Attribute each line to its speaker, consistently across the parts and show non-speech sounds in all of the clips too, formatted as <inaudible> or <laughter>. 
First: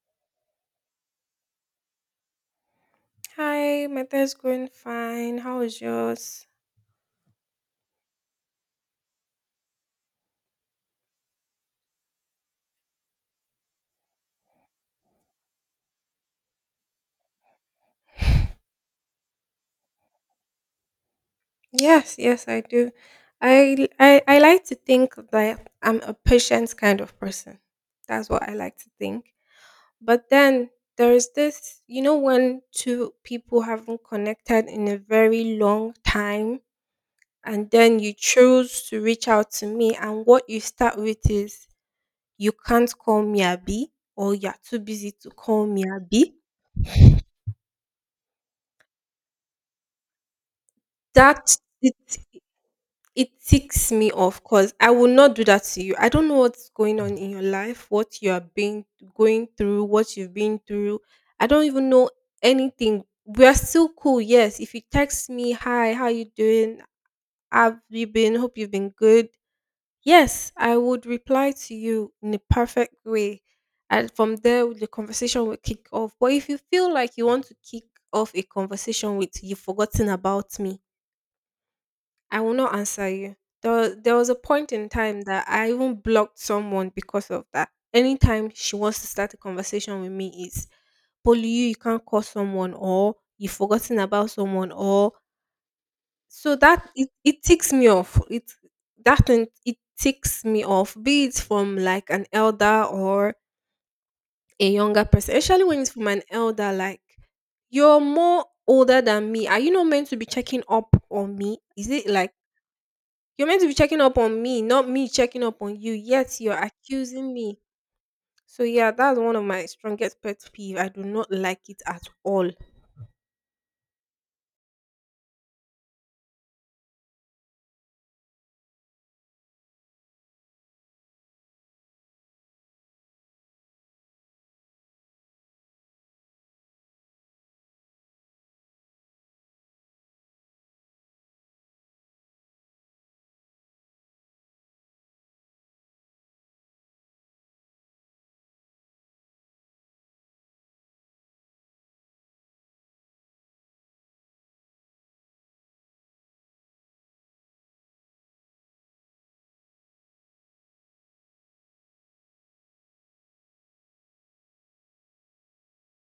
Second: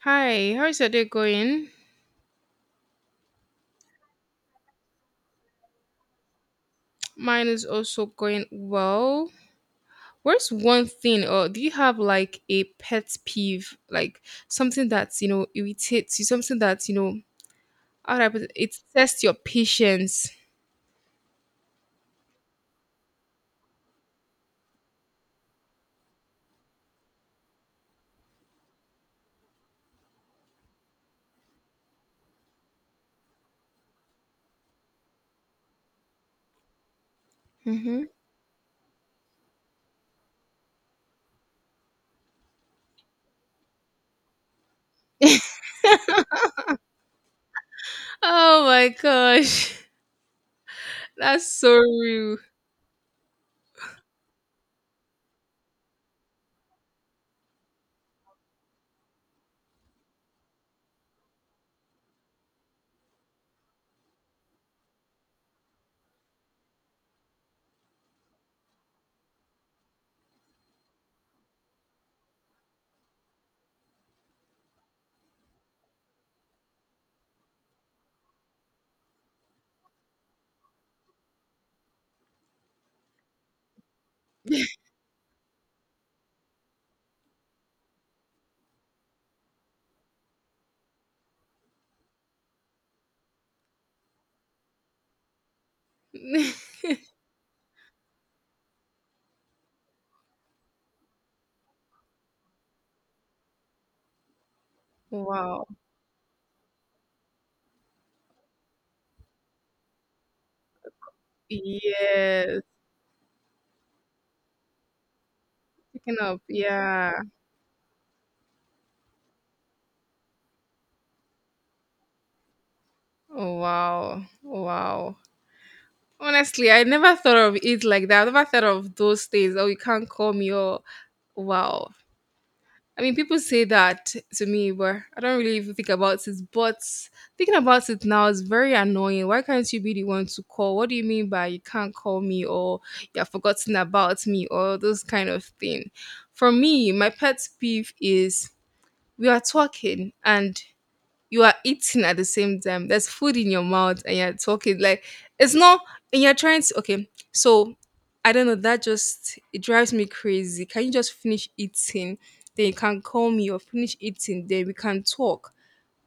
Speaker 1: Hi, how's your day going?
Speaker 2: Hi, my day's going fine. How is yours?
Speaker 1: Mine is also going well. Where's one thing, or do you have like a pet peeve, like something that irritates you, something that how do I put it, it tests your patience?
Speaker 2: Yes, yes, I do. I like to think that I'm a patient kind of person. That's what I like to think. But then there's this, when two people haven't connected in a very long time, and then
Speaker 1: hmm
Speaker 2: you choose to reach out to me, and what you start with is you can't call me Abby, or you're too busy to call me Abby.
Speaker 1: Oh my gosh, <laughs> that's
Speaker 2: That
Speaker 1: so
Speaker 2: it
Speaker 1: rude!
Speaker 2: It ticks me off because I will not do that to you. I don't know what's going on in your life, what you are being going through, what you've been through. I don't even know anything. We are still cool, yes. If you text me, hi, how you doing? Have you been? Hope you've been good. Yes, I would reply to you in a perfect way. And from there, the conversation will kick off. But if you feel like you want to kick off a conversation with you've forgotten about me, I will not answer you. There was a point in time that I even blocked someone because of that. Anytime she wants to start a conversation with me, is Polly, you can't call someone, or you've forgotten about someone, or so
Speaker 1: <laughs>
Speaker 2: that it ticks me off. It That thing it ticks me off, be it from like an elder or a younger person, especially
Speaker 1: Wow.
Speaker 2: when it's from an elder, like you're more older than me. Are you not meant to be checking up on me? Is it like
Speaker 1: Yes.
Speaker 2: you're meant to be checking up on me, not me checking up on you.
Speaker 1: Picking
Speaker 2: Yet
Speaker 1: up.
Speaker 2: you're
Speaker 1: Yeah.
Speaker 2: accusing me. So yeah, that's one of my strongest pet peeve. I do not like it at all.
Speaker 1: Wow. Wow. Honestly, I never thought of it like that. I never thought of those things. Oh, you can't call me or... Wow. I mean, people say that to me, but I don't really even think about it. But thinking about it now is very annoying. Why can't you be the one to call? What do you mean by you can't call me or you have forgotten about me or those kind of thing? For me, my pet peeve is we are talking and you are eating at the same time. There's food in your mouth and you're talking. Like it's not... and you're trying to okay. So I don't know, that just it drives me crazy. Can you just finish eating? Then you can call me or finish eating, then we can talk.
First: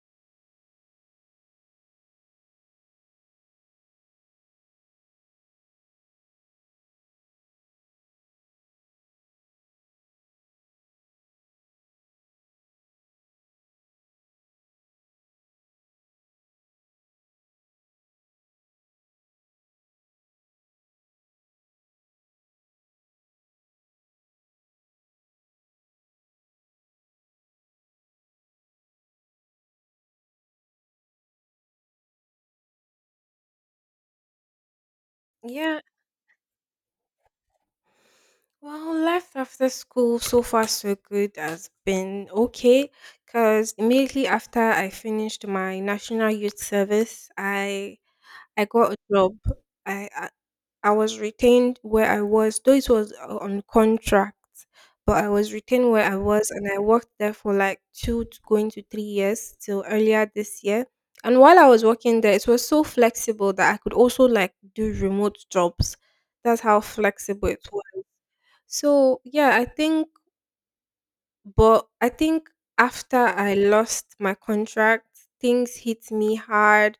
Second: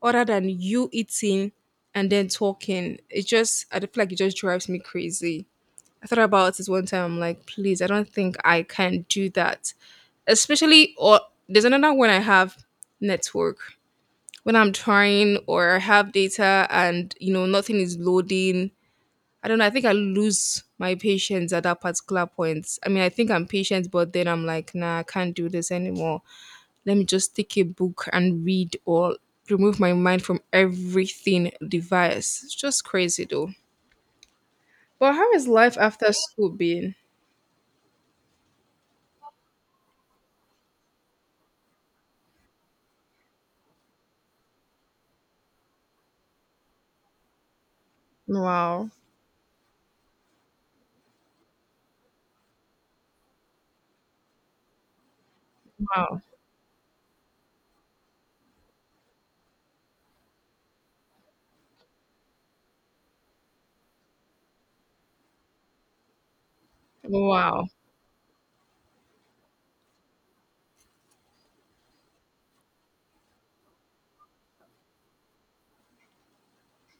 Speaker 1: Other than you eating and then talking. It just I feel like it just drives me crazy. I thought about this one time. I'm like, please, I don't think I can do that. Especially or there's another one I have: network. When I'm trying or have data and nothing is loading. I don't know. I think I lose my patience at that particular point. I mean, I think I'm patient, but then I'm like, nah, I can't do this anymore. Let me just take a book and read or remove my mind from everything device. It's just crazy though. But how is life
Speaker 2: Yeah,
Speaker 1: after school been?
Speaker 2: well, life after school so far so good has been okay because immediately after I finished my national youth service, I
Speaker 1: Wow.
Speaker 2: got a job. I, I I was retained where I was, though it was on contract, but I was retained where I
Speaker 1: Wow.
Speaker 2: was, and I worked there for like two to going to 3 years till earlier this year. And while I was working there, it was so flexible that I could also like do remote jobs. That's how flexible it
Speaker 1: Wow.
Speaker 2: was. So yeah, I think but I think after I lost my contract, things hit me hard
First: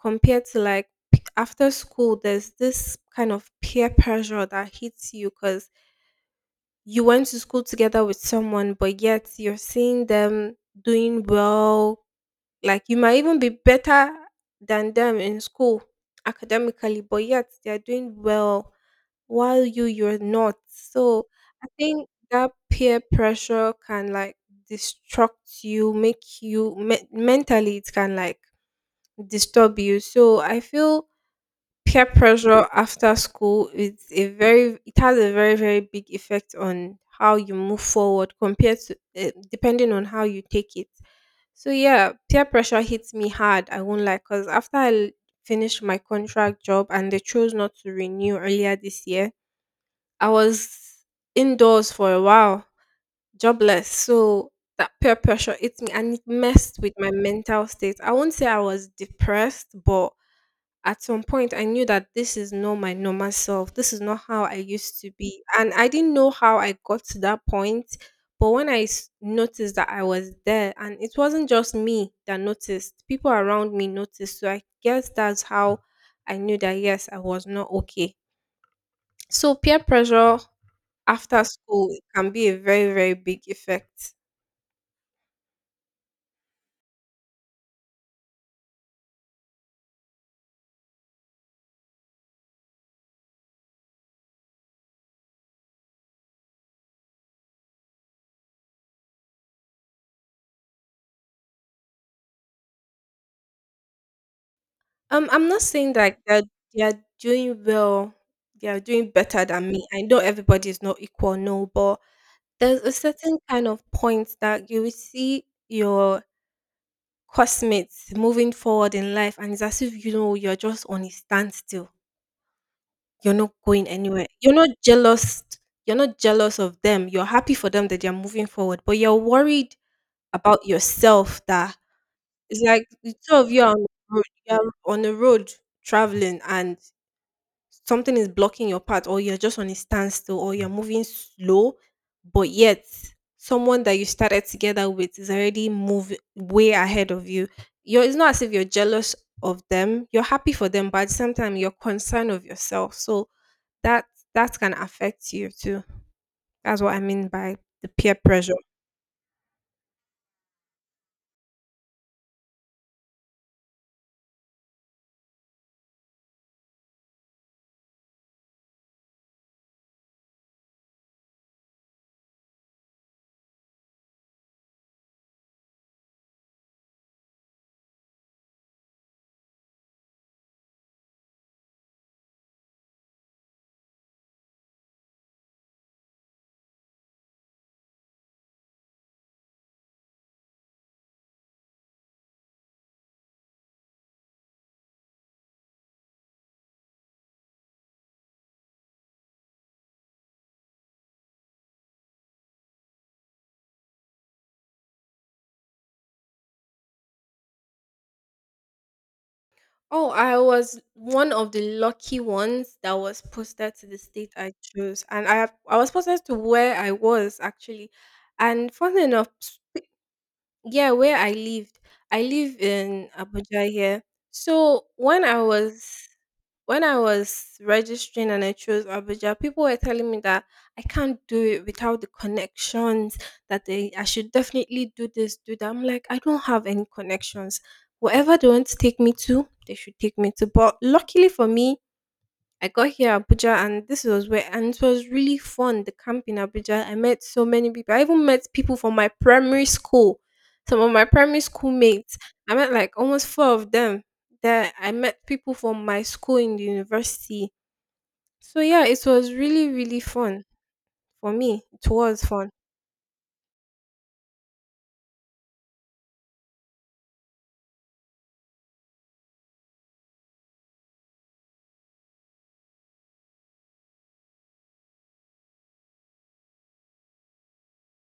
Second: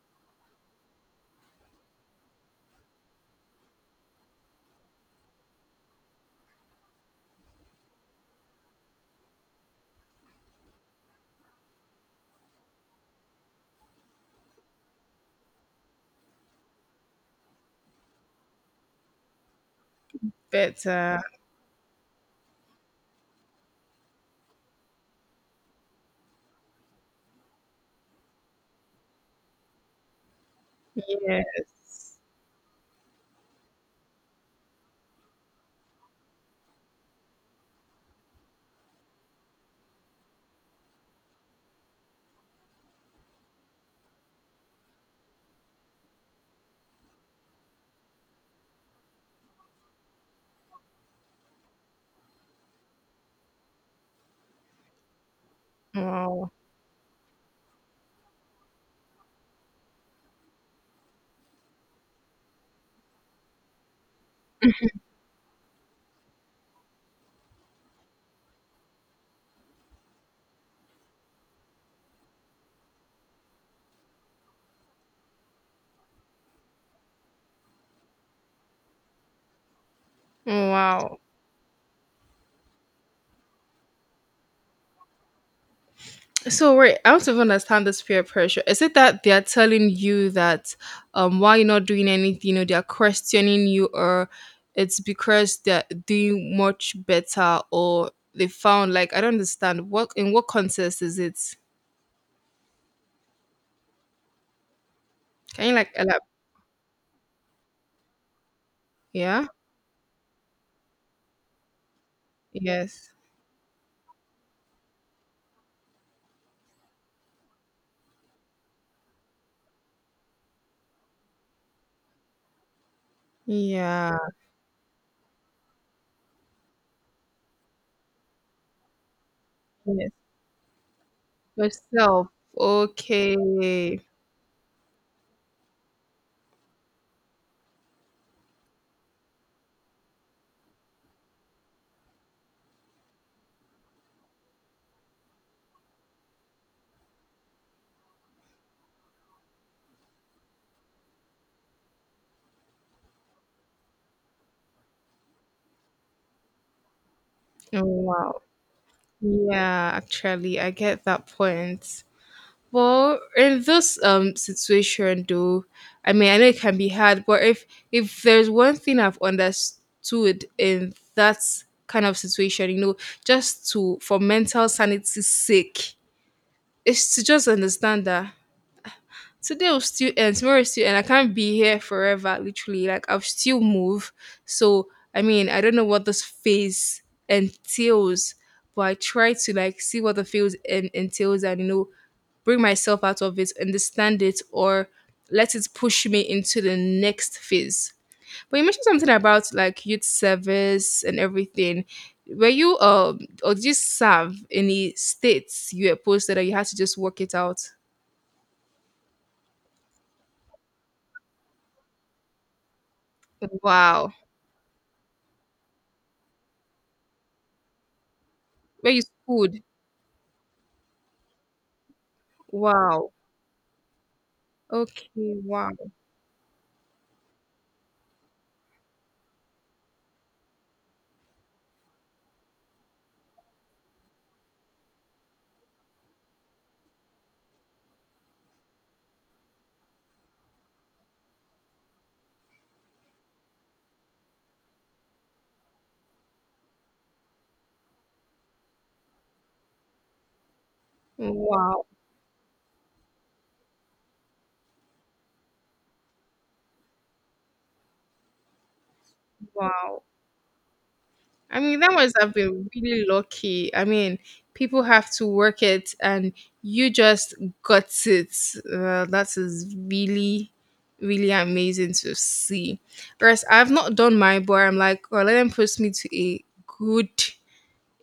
Speaker 2: compared to like after school, there's this kind of peer pressure that hits you because you went to school together with someone, but yet you're seeing them doing well, like you might even be better than them in school academically, but yet they're doing well while you're not.
Speaker 1: Better.
Speaker 2: So I think that peer pressure can like destruct you, make you mentally it can like disturb you. So I feel peer
Speaker 1: Yes.
Speaker 2: pressure after school is a very it has a very very big effect on how you move forward compared to depending on how you take it. So yeah, peer pressure hits me hard. I won't lie, because after I finished my contract job and they chose not to renew earlier this year, I was indoors for a while, jobless. So that peer pressure hit me, and it
Speaker 1: Wow.
Speaker 2: messed with my mental state. I won't say I was depressed, but at some point I knew that this is not my normal self. This is not how I used to be, and I didn't know how I got to that point. But when I noticed that I was there, and it wasn't just me that noticed, people around me noticed. So I guess that's how I knew that yes, I was not okay. So peer pressure
Speaker 1: Wow.
Speaker 2: after school can be a very very big effect.
Speaker 1: So wait, I want to understand this peer pressure. Is it that they are telling you that why you're not doing anything or they are questioning you or it's because they're doing much better or they found like I don't understand what in what context is it?
Speaker 2: I'm not
Speaker 1: Can you
Speaker 2: saying
Speaker 1: like
Speaker 2: that
Speaker 1: elab-...
Speaker 2: they're doing well. They are doing better
Speaker 1: yeah?
Speaker 2: than me. I know everybody is not equal, no, but there's a
Speaker 1: Yes.
Speaker 2: certain kind of point that you will see your classmates moving forward in life, and it's as if you're just on a standstill. You're not going
Speaker 1: Yeah.
Speaker 2: anywhere. You're not jealous. You're not jealous of them. You're happy for them that they're moving forward, but you're worried
Speaker 1: Yes.
Speaker 2: about yourself. That
Speaker 1: Yourself.
Speaker 2: it's like the two of you are on
Speaker 1: Okay.
Speaker 2: the road. You're on the road traveling, and something is blocking your path, or you're just on a standstill, or you're moving slow, but yet someone that you started together with is already moving way ahead of you. You're it's not as if you're jealous of them. You're happy for them, but at the same time you're concerned of yourself. So that that can affect you too. That's what I mean by
Speaker 1: Oh,
Speaker 2: the peer
Speaker 1: wow.
Speaker 2: pressure.
Speaker 1: Yeah, actually I get that point. Well, in this situation, though, I mean, I know it can be hard, but if there's one thing I've understood in that kind of situation, just to for mental sanity's sake, is to just understand that today will still end, tomorrow will still end. I can't be here forever, literally. Like I'll still move. So I mean, I don't know what this phase entails, but I try to like see what the phase entails and bring myself out of it, understand it, or let it push me into the next phase. But you mentioned something about like youth service and everything. Were you or did you serve any states you were posted or you had to just work it out?
Speaker 2: Oh, I was one of the lucky ones that was posted to the
Speaker 1: Wow.
Speaker 2: state I chose, and I was posted to where I was actually, and
Speaker 1: Where you
Speaker 2: funny enough,
Speaker 1: schooled?
Speaker 2: yeah, where I lived. I live in
Speaker 1: Wow.
Speaker 2: Abuja here. So
Speaker 1: Okay.
Speaker 2: when I
Speaker 1: Wow.
Speaker 2: was when I was registering and I chose Abuja, people were telling me that I can't do it without the connections, that they I should definitely do this, do that. I'm like, I don't have any connections. Wherever they want to take me to, they should take me to. But luckily for me, I got here Abuja, and this was where and it was really fun, the camp in Abuja. I met so many people. I even met people from my primary school. Some of my primary school
Speaker 1: Wow.
Speaker 2: mates. I met like almost four of them. That I met people from my school in the university. So yeah, it was really, really
Speaker 1: Wow.
Speaker 2: fun for
Speaker 1: I
Speaker 2: me.
Speaker 1: mean,
Speaker 2: It
Speaker 1: that must
Speaker 2: was
Speaker 1: have
Speaker 2: fun.
Speaker 1: been really lucky. I mean, people have to work it, and you just got it. That is really, really amazing to see. Whereas I've not done my... but I'm like, oh, let them post me to a good,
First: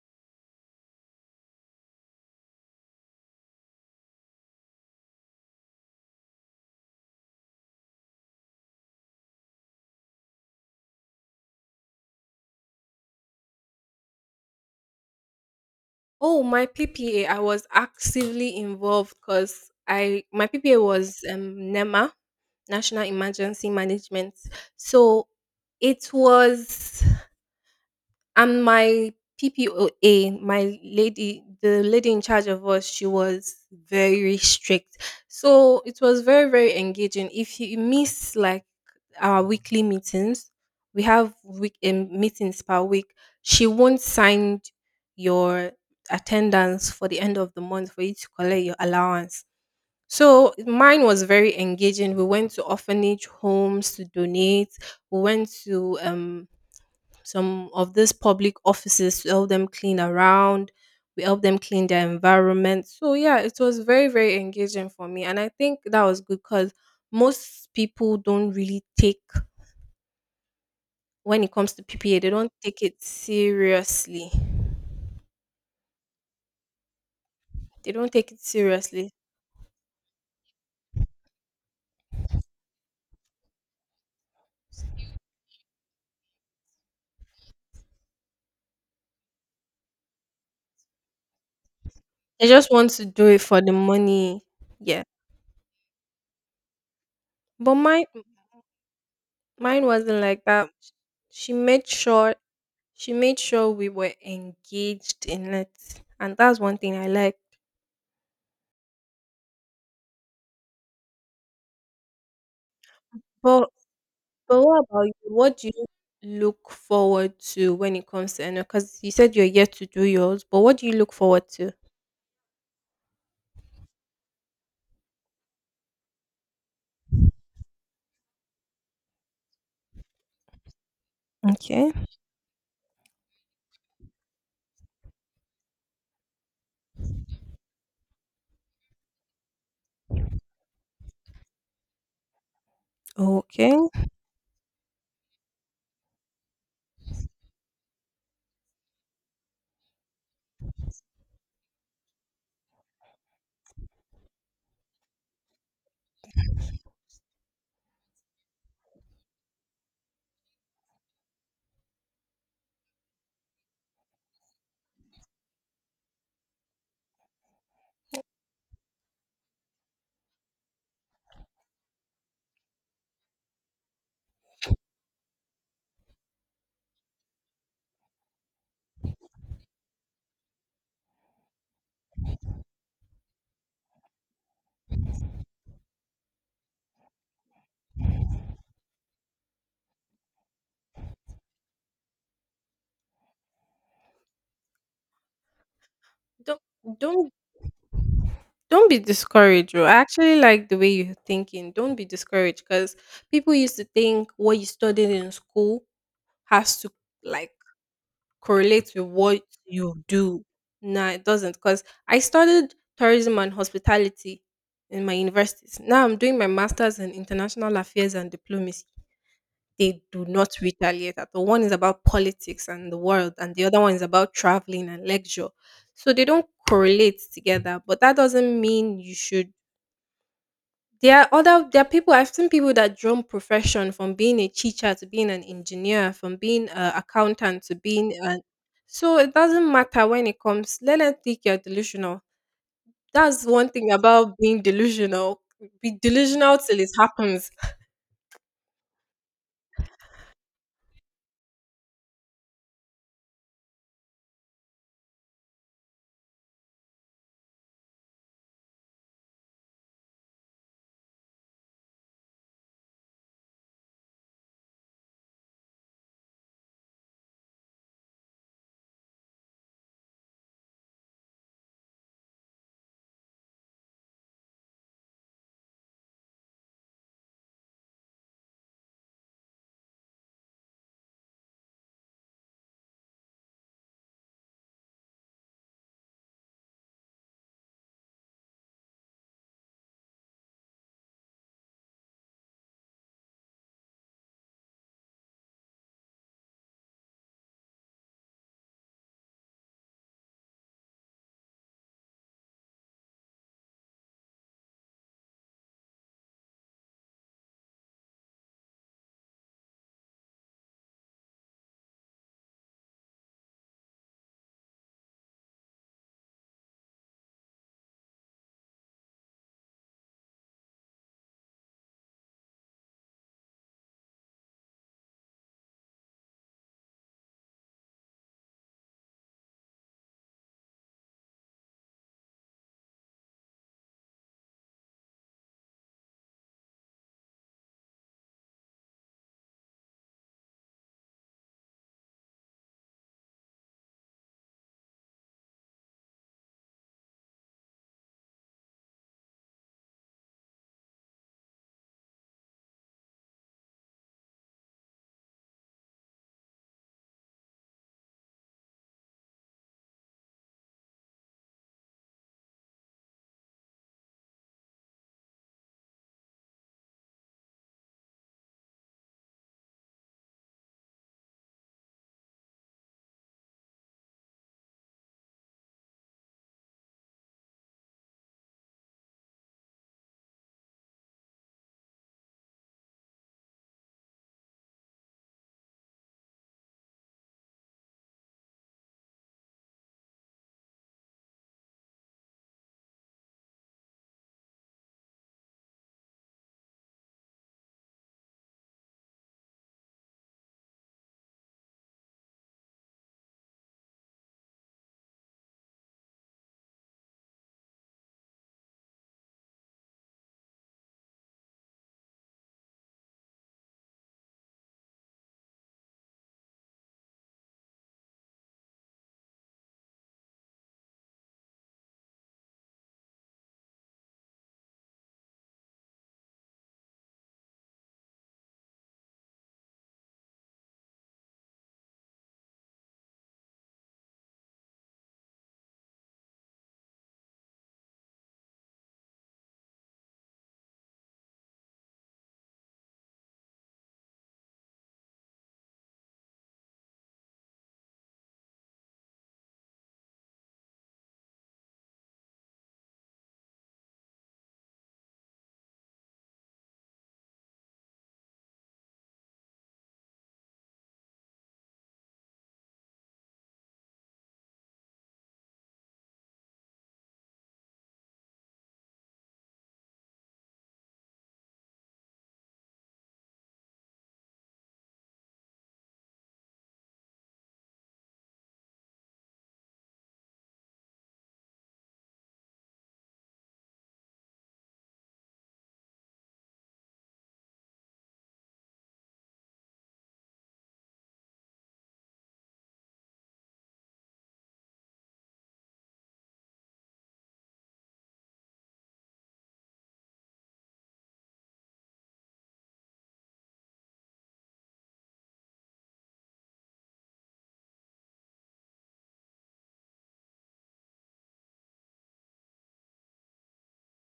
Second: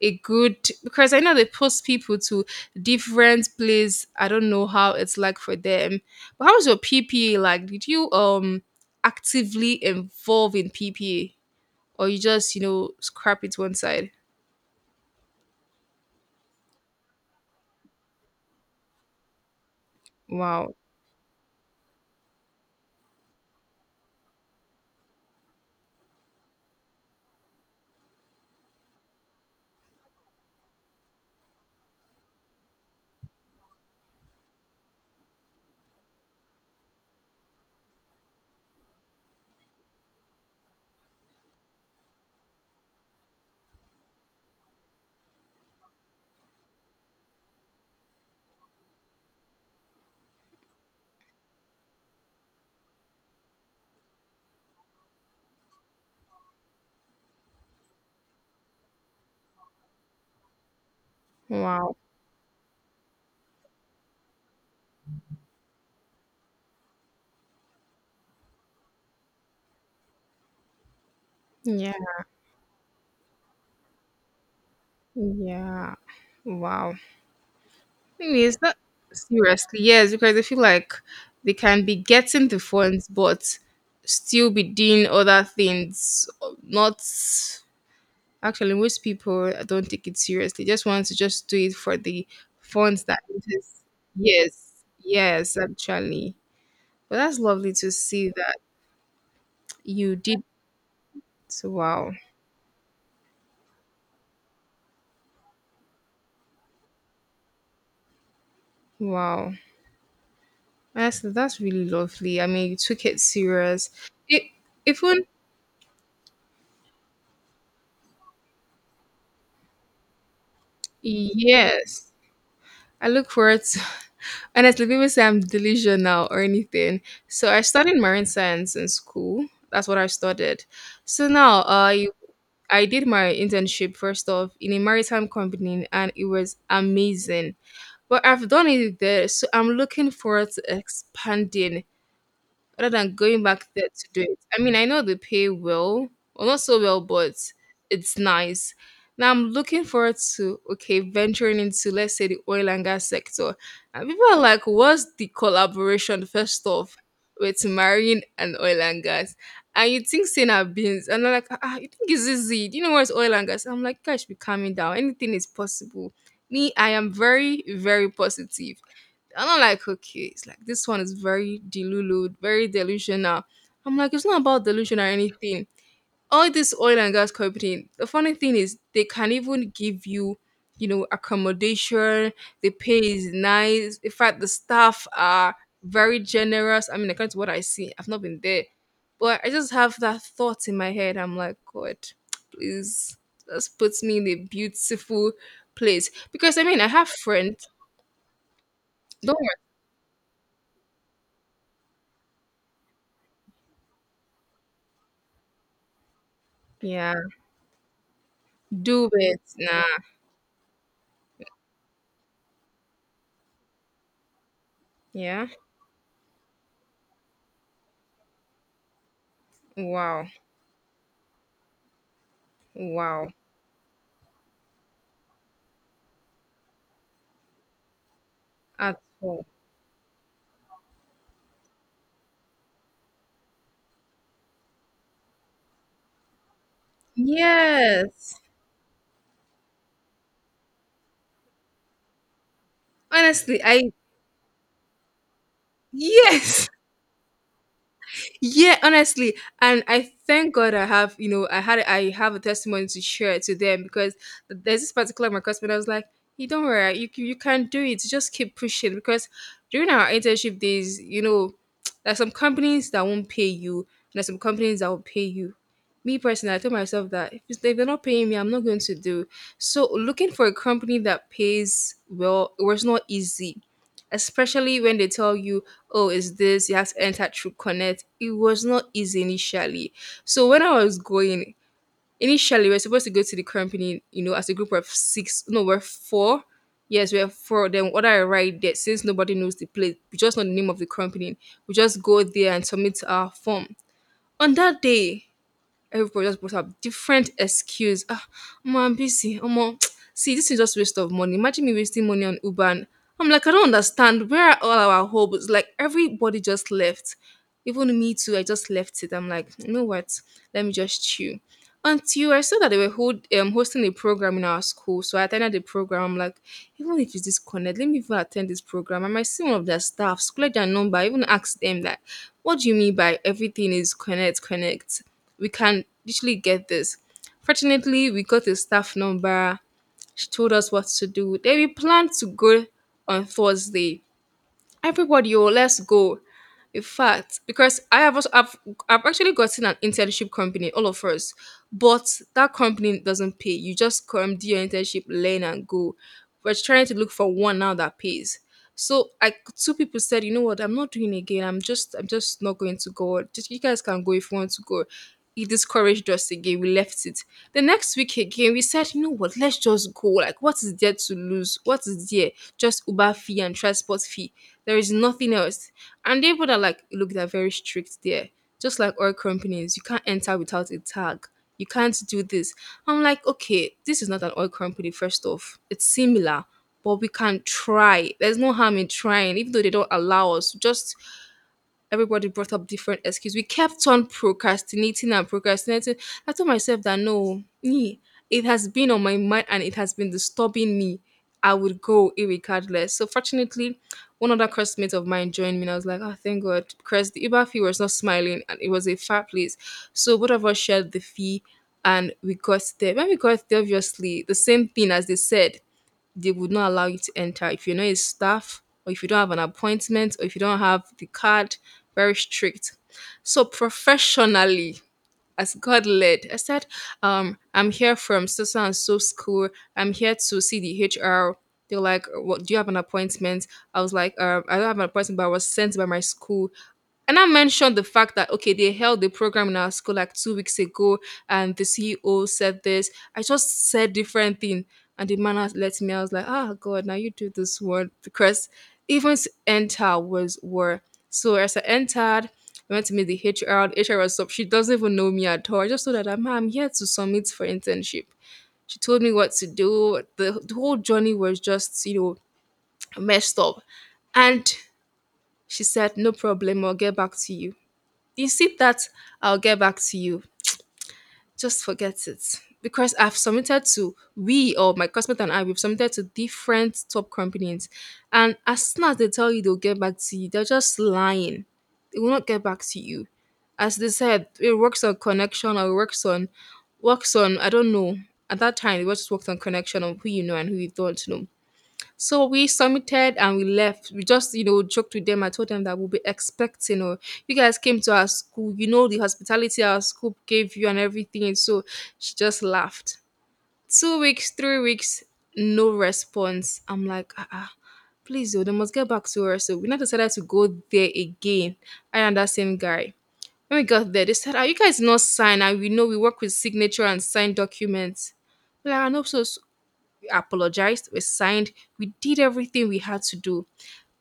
Speaker 1: a good... because I know they post people to different place. I don't know how it's like for them. But how was your PPA like? Did you actively involve in PPA? Or you just scrap it one side.
Speaker 2: Oh, my PPA, I was actively involved because I my
Speaker 1: Wow.
Speaker 2: PPA was NEMA, National Emergency Management. So it was And my PPOA, my lady, the lady in charge of us, she was very strict. So it was very, very engaging. If you miss like our weekly meetings, we have week meetings per week. She won't sign your attendance for the end of the month for you to collect your allowance. So mine was very engaging. We went to orphanage homes to donate. We went to some of these public offices, we help them clean around, we help them clean
Speaker 1: Wow.
Speaker 2: their environment. So yeah, it was very, very engaging for me. And I think that was good because most people don't really take when it comes to
Speaker 1: Yeah.
Speaker 2: PPA, they don't take it seriously.
Speaker 1: Yeah. Wow.
Speaker 2: They don't
Speaker 1: I
Speaker 2: take it
Speaker 1: mean, it's not...
Speaker 2: seriously.
Speaker 1: seriously, yes, because I feel like they can be getting the funds but still be doing other things, not... actually, most people don't take it seriously, just want to just do it for the
Speaker 2: They just want
Speaker 1: funds,
Speaker 2: to
Speaker 1: that
Speaker 2: do it
Speaker 1: it
Speaker 2: for the
Speaker 1: is...
Speaker 2: money.
Speaker 1: yes.
Speaker 2: Yeah.
Speaker 1: Yes, actually. But that's lovely
Speaker 2: But
Speaker 1: to
Speaker 2: mine
Speaker 1: see that
Speaker 2: mine
Speaker 1: you
Speaker 2: wasn't like
Speaker 1: did.
Speaker 2: that. She made
Speaker 1: Wow.
Speaker 2: sure she made sure we were engaged in it. And that's one thing I like.
Speaker 1: Wow. Honestly, that's really lovely. I mean, you took it
Speaker 2: But
Speaker 1: serious. It
Speaker 2: But what about you?
Speaker 1: even...
Speaker 2: What do you look forward to when it comes to annual? Because you said you're yet to do yours, but what do you look forward to?
Speaker 1: yes, I look forward to. <laughs> Honestly, people say I'm delusional or anything. So I studied marine science in school. That's what I studied. So now
Speaker 2: Okay.
Speaker 1: I I did my internship first off in a maritime company, and it was amazing. But I've done it there, so I'm looking forward to expanding, rather than going back there
Speaker 2: Okay.
Speaker 1: to do it. I mean, I know they pay well, well, not so well, but it's nice. Now I'm looking forward to okay venturing into let's say the oil and gas sector, and people are like, "What's the collaboration?" First off, with marine and oil and gas, and you think saying our beans, and they're like, ah, ah, "You think it's easy? Do you know what's oil and gas?" I'm like, "Guys, be calming down. Anything is possible." Me, I am very, very positive. I don't like cookies. Like this one is very delulu, very delusional. I'm like, it's not about delusion or anything. All this oil and gas company. The funny thing is, they can even give you, accommodation. The pay is nice. In fact, the staff are very generous. I mean, according to what I see, I've not been there, but I just have that thought in my head. I'm like, God, please, just put me in a beautiful place. Because
Speaker 2: Don't
Speaker 1: I mean, I have
Speaker 2: don't
Speaker 1: friends.
Speaker 2: don't be
Speaker 1: Don't worry.
Speaker 2: discouraged. Bro. I actually like the way you're thinking. Don't be discouraged because people used to think what you studied in school has to
Speaker 1: Yeah,
Speaker 2: like correlates with
Speaker 1: do
Speaker 2: what
Speaker 1: it now.
Speaker 2: you do. Nah, it doesn't. Because I studied tourism and hospitality in my
Speaker 1: Yeah.
Speaker 2: universities. Now I'm doing my master's in international affairs and diplomacy. They do
Speaker 1: Wow.
Speaker 2: not retaliate at all. One is about politics and the
Speaker 1: Wow.
Speaker 2: world, and the other one is about traveling and leisure. So they don't correlate together. But that doesn't mean
Speaker 1: At
Speaker 2: you
Speaker 1: all.
Speaker 2: should there are people I've seen, people that jump profession from being a teacher to being an engineer, from being an accountant to being
Speaker 1: Yes.
Speaker 2: an so it doesn't matter when it comes. Let them think you're delusional. That's
Speaker 1: Honestly,
Speaker 2: one
Speaker 1: I...
Speaker 2: thing about being delusional.
Speaker 1: <laughs>
Speaker 2: Be delusional
Speaker 1: yes.
Speaker 2: till it happens.
Speaker 1: Yeah, honestly, and I thank God I have I had I have a testimony to share to them. Because there's this particular my customer that was like, you don't worry, you can do it, just keep pushing. Because during our internship days, there's some companies that won't pay you and there's some companies that will pay you. Me personally, I told myself that if they're not paying me, I'm not going to do. So looking for a company that pays well, it was not easy, especially when they tell you, oh, is this? You have to enter through Connect. It was not easy initially. So when I was going, initially we are supposed to go to the company, as a group of six. No, we're four. Yes, we're four. Then what I write there, since nobody knows the place, we just know the name of the company. We just go there and submit our form. On that day, everybody just brought up different excuse. Ah, Omo, I'm busy. Omo, <tsk> see, this is just waste of money. Imagine me wasting money on Uber. And I'm like, I don't understand. Where are all our hopes? Like everybody just left. Even me too. I just left it. I'm like, you know what? Let me just chill. Until I saw that they were hosting a program in our school, so I attended the program. I'm like, even if it's disconnect, let me even attend this program. I might see one of their staffs, collect their number, even ask them that, what do you mean by everything is connect, connect? We can literally get this. Fortunately, we got a staff number. She told us what to do. Then we planned to go on Thursday. Everybody, oh, let's go. In fact, because I have also I've actually gotten an internship company, all of us, but that company doesn't pay. You just come do your internship, learn and go. We're trying to look for one now that pays. So I... two people said, you know what, I'm not doing again. I'm just not going to go. Just you guys can go if you want to go. He discouraged us again. We left it. The next week again, we said, you know what, let's just go. Like, what is there to lose? What is there? Just Uber fee and transport fee. There is nothing else. And they would are like, look, they're very strict there. Just like oil companies, you can't enter without a tag. You can't do this. I'm like, okay, this is not an oil company, first off. It's similar, but we can try. There's no harm in trying, even though they don't allow us. Just everybody brought up different excuses. We kept on procrastinating and procrastinating. I told myself that no, me, it has been on my mind and it has been disturbing me. I would go irregardless. So fortunately, one other classmate of mine joined me and I was like, oh thank God. Because the Uber fee was not smiling and it was a far place. So both of us shared the fee and we got there. When we got there, obviously, the same thing as they said, they would not allow you to enter if you're not a staff or if you don't have an appointment or if you don't have the card. Very strict. So professionally, as God led. I said, I'm here from so and so school. I'm here to see the HR. They're like, what, do you have an appointment? I was like, I don't have an appointment, but I was sent by my school. And I mentioned the fact that, okay, they held the program in our school like 2 weeks ago and the CEO said this. I just said different thing. And the man has let me, I was like, "Ah, God, now you do this one. Because even to enter was were." So as I entered, I went to meet the HR. The HR was up. She doesn't even know me at all. I just told her that, "Ma, I'm here to submit for internship." She told me what to do. The whole journey was just, you know, messed up. And she said, no problem, I'll get back to you. You see that? I'll get back to you. Just forget it, because I've submitted to we or my cosmet, and I we've submitted to different top companies, and as soon as they tell you they'll get back to you, they're just lying. They will not get back to you. As they said, it works on connection, or it works on I don't know. At that time, it was just worked on connection of who you know and who you don't know. So we submitted and we left. We just, you know, joked with them. I told them that we'll be expecting, or you guys came to our school, you know, the hospitality our school gave you and everything. And so she just laughed. 2 weeks, 3 weeks, no response. I'm like, ah, ah, please, oh, they must get back to her. So we now decided to go there again, I and that same guy. When we got there, they said, "Are you guys not sign? And we know we work with signature and signed documents." We're like, I know, so we apologized, we signed, we did everything we had to do.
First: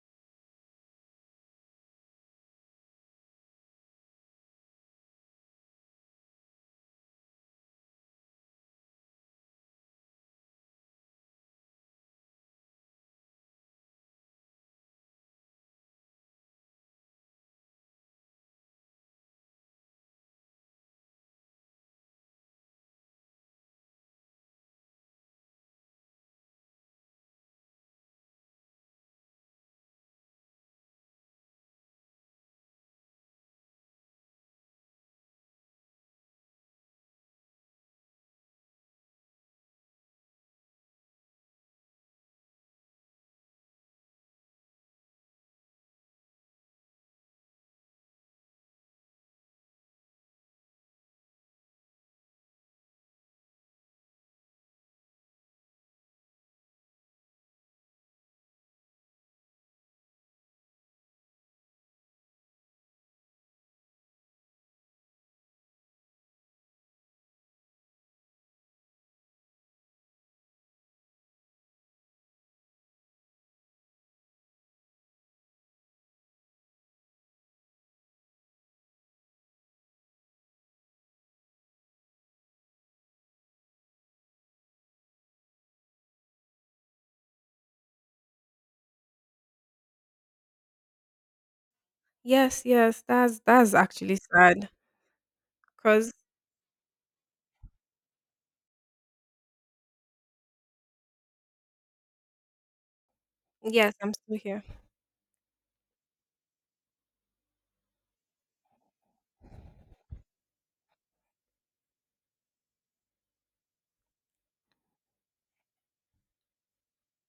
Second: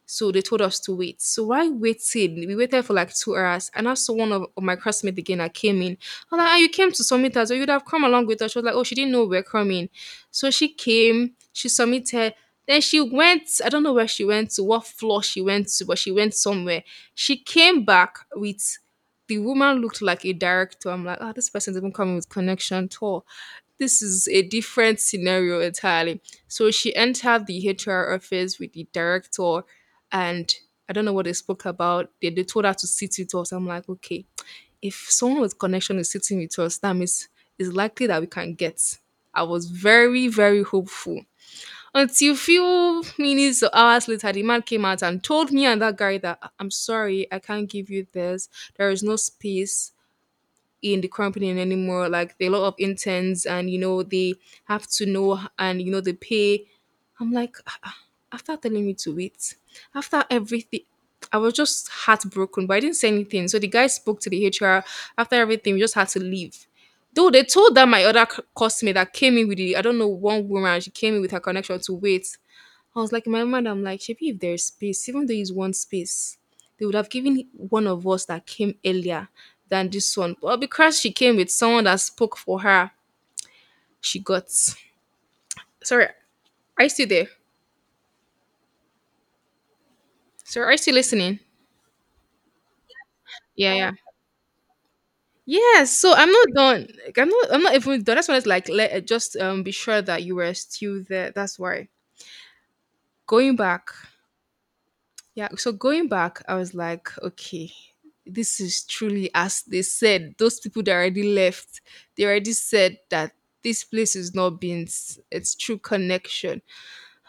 Speaker 1: So they told us to wait. So while waited, we waited for like 2 hours. And also one of my classmates again that came in. I'm like, "Ah, you came to submit us, or you'd have come along with us." She was like, oh, she didn't know we're coming. So she came, she submitted. Then she went, I don't know where she went to, what floor she went to, but she went somewhere. She came back with the woman looked like a director. I'm like, "Ah, this person's even coming with connection tour. This is a different scenario entirely." So she entered the HR office with the director, and I don't know what they spoke about. They told her to sit with us. I'm like, okay, if someone with connection is sitting with us, that means it's likely that we can get. I was very, very hopeful. Until few minutes or hours later, the man came out and told me and that guy that I'm sorry, I can't give you this. There is no space in the company anymore. Like there are a lot of interns, and you know they have to know, and you know they pay. I'm like, "Ah, ah." After telling me to wait, after everything, I was just heartbroken, but I didn't say anything. So the guy spoke to the HR. After everything, we just had to leave. Though they told that my other customer that came in with the, I don't know, one woman, she came in with her connection to wait. I was like, in my mind, I'm like, Shepi, if there's space, even though it's one space, they would have given one of us that came earlier than this one. But because she came with someone that spoke for her, she got. Sorry, are you still there? Sorry, are you still listening?
Speaker 2: Yes, yes, that's
Speaker 1: Yeah, yeah.
Speaker 2: actually sad.
Speaker 1: Yes,
Speaker 2: Cause
Speaker 1: so I'm not done. Like, I'm not, I'm not even done. That's why it's like let just be sure that you were still there. That's why. Going
Speaker 2: yes,
Speaker 1: back,
Speaker 2: I'm still here.
Speaker 1: yeah, so going back, I was like, okay, this is truly as they said. Those people that already left, they already said that this place is not being its true connection.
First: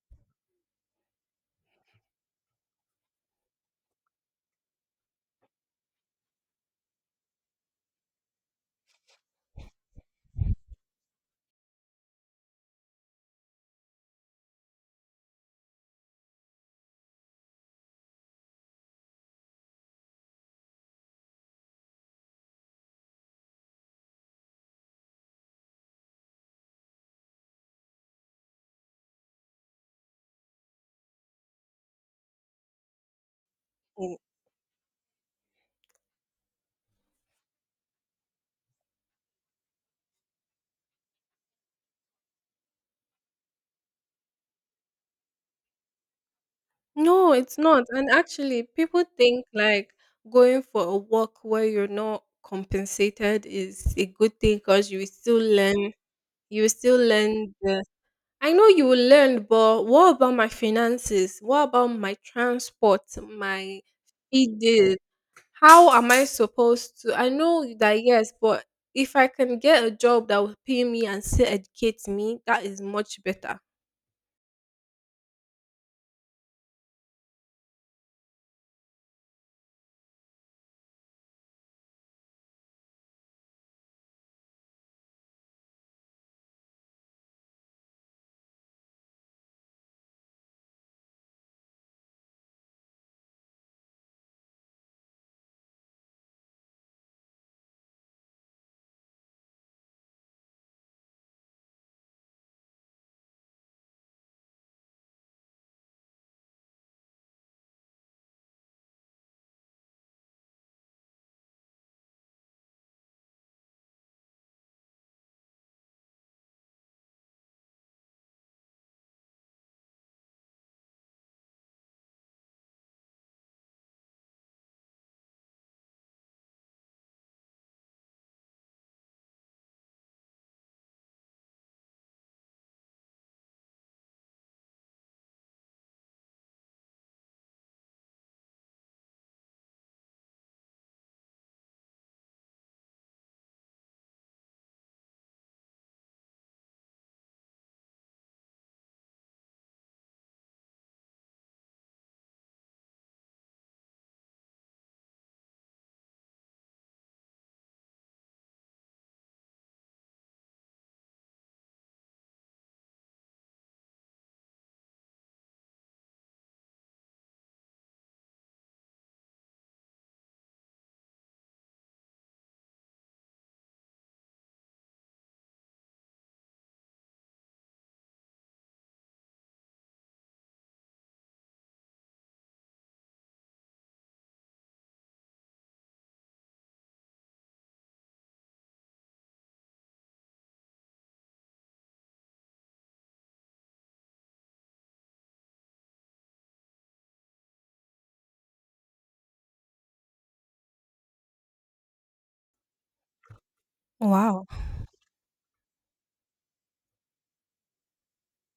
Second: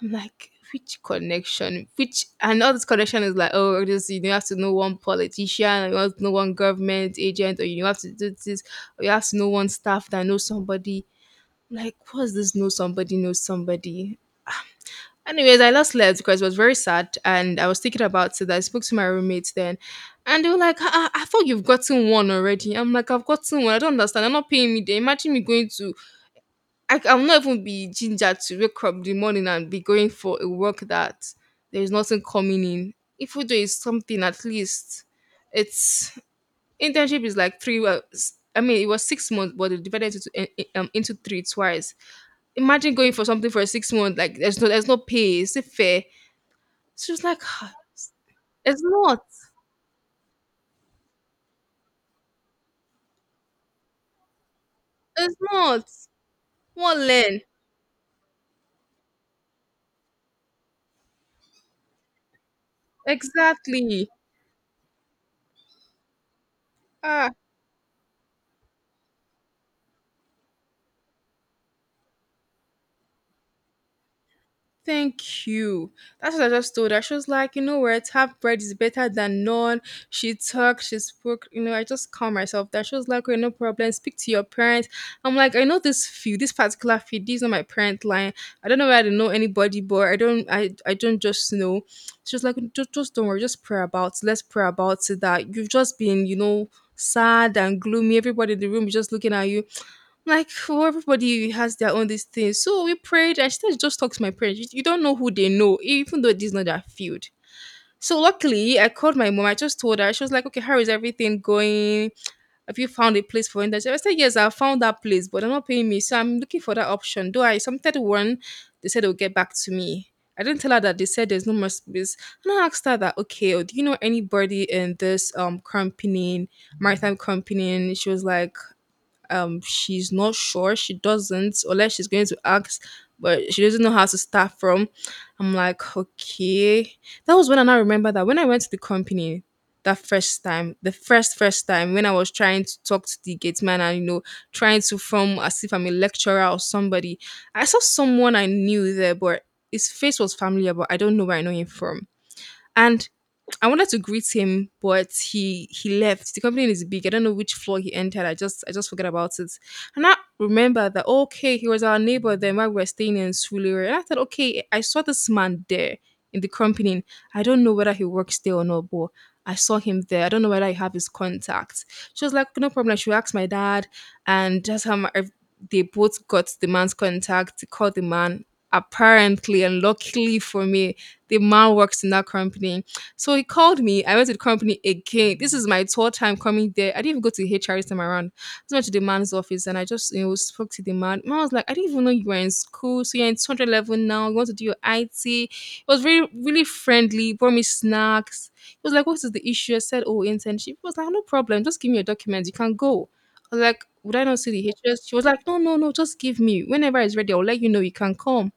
Speaker 1: I'm like, which connection? Which? And all this connection is like, oh, this you have to know one politician, or you have to know one government agent, or you have to do this, or you have to know one staff that knows somebody. Like, what's this? Know somebody, knows somebody. Anyways, I lost left because it was very sad and I was thinking about it. I spoke to my roommates then, and they were like, I thought you've gotten one already. I'm like, I've gotten one? I don't understand. They're not paying me. They imagine me going to, I'll not even be ginger to wake up in the morning and be going for a work that there's nothing coming in. If we do is something, at least it's, internship is like three, well, s- I mean, it was 6 months, but they divided it into three twice. Imagine going for something for 6 months, like there's no pay. Is it fair? She was
Speaker 2: No,
Speaker 1: like,
Speaker 2: it's
Speaker 1: "Ah,
Speaker 2: not. And actually,
Speaker 1: it's
Speaker 2: people
Speaker 1: not,
Speaker 2: think like going for a walk where you're not compensated is a good thing because you will
Speaker 1: it's
Speaker 2: still
Speaker 1: not."
Speaker 2: learn. You will still
Speaker 1: One learn.
Speaker 2: learn the. I know you will learn, but what about my finances? What about my transport? My
Speaker 1: Exactly.
Speaker 2: feeding? How am I supposed to? I
Speaker 1: Ah,
Speaker 2: know that yes, but if I can get a job that will pay me and still educate me, that is much better.
Speaker 1: thank you. That's what I just told her. She was like, you know what, half bread is better than none. She talked, she spoke, I just calmed myself down. She was like, okay, no problem, speak to your parents. I'm like, I know this field, this particular field, this is not my parent line. I don't know where, I don't know anybody, but I don't, I don't just know. She was like, just don't worry, just pray about it. Let's pray about it. That you've just been sad and gloomy. Everybody in the room is just looking at you like, for everybody has their own this thing. So we prayed. I started to just talk to my parents. You don't know who they know, even though it is not their field. So luckily, I called my mom. I just told her. She was like, "Okay, how is everything going? Have you found a place for internship?" I said, "Yes, I found that place, but they're not paying me, so I'm looking for that option." Though I submitted one, they said they'll get back to me. I didn't tell her that they said there's no more space. And I asked her that, okay, oh, do you know anybody in this company, maritime company? And she was like, she's not sure, she doesn't, unless she's going to ask, but she doesn't know how to start from. I'm like, okay. That was when I now remember that when I went to the company that first time, the first time, when I was trying to talk to the gate man, and you know, trying to form as if I'm a lecturer or somebody, I saw someone I knew there, but his face was familiar, but I don't know where I know him from. And I wanted to greet him, but he left. The company is big. I don't know which floor he entered. I just forgot about it. And I remember that, okay, he was our neighbor then while we were staying in Suliri. And I thought, okay, I saw this man there in the company. I don't know whether he works there or not, but I saw him there. I don't know whether I have his contact. She was like, no problem. She asked my dad, and that's how they both got the man's contact. They called the man. Apparently, and luckily for me, the man works in that company, so he called me. I went to the company again. This is my third time coming there. I didn't even go to HR this time around. I went to the man's office and I just, spoke to the man. Man was like, I didn't even know you were in school. So you're in 200 level now. You want to do your IT. It was very really friendly. Brought me snacks. He was like, "What is the issue?" I said, "Oh, internship." He was like, "Ah, no problem. Just give me your documents. You can go." I was like, "Would I not
Speaker 2: Wow.
Speaker 1: see the HR?" She was like, "No, no, no. Just give me. Whenever it's ready, I'll let you know. You can come."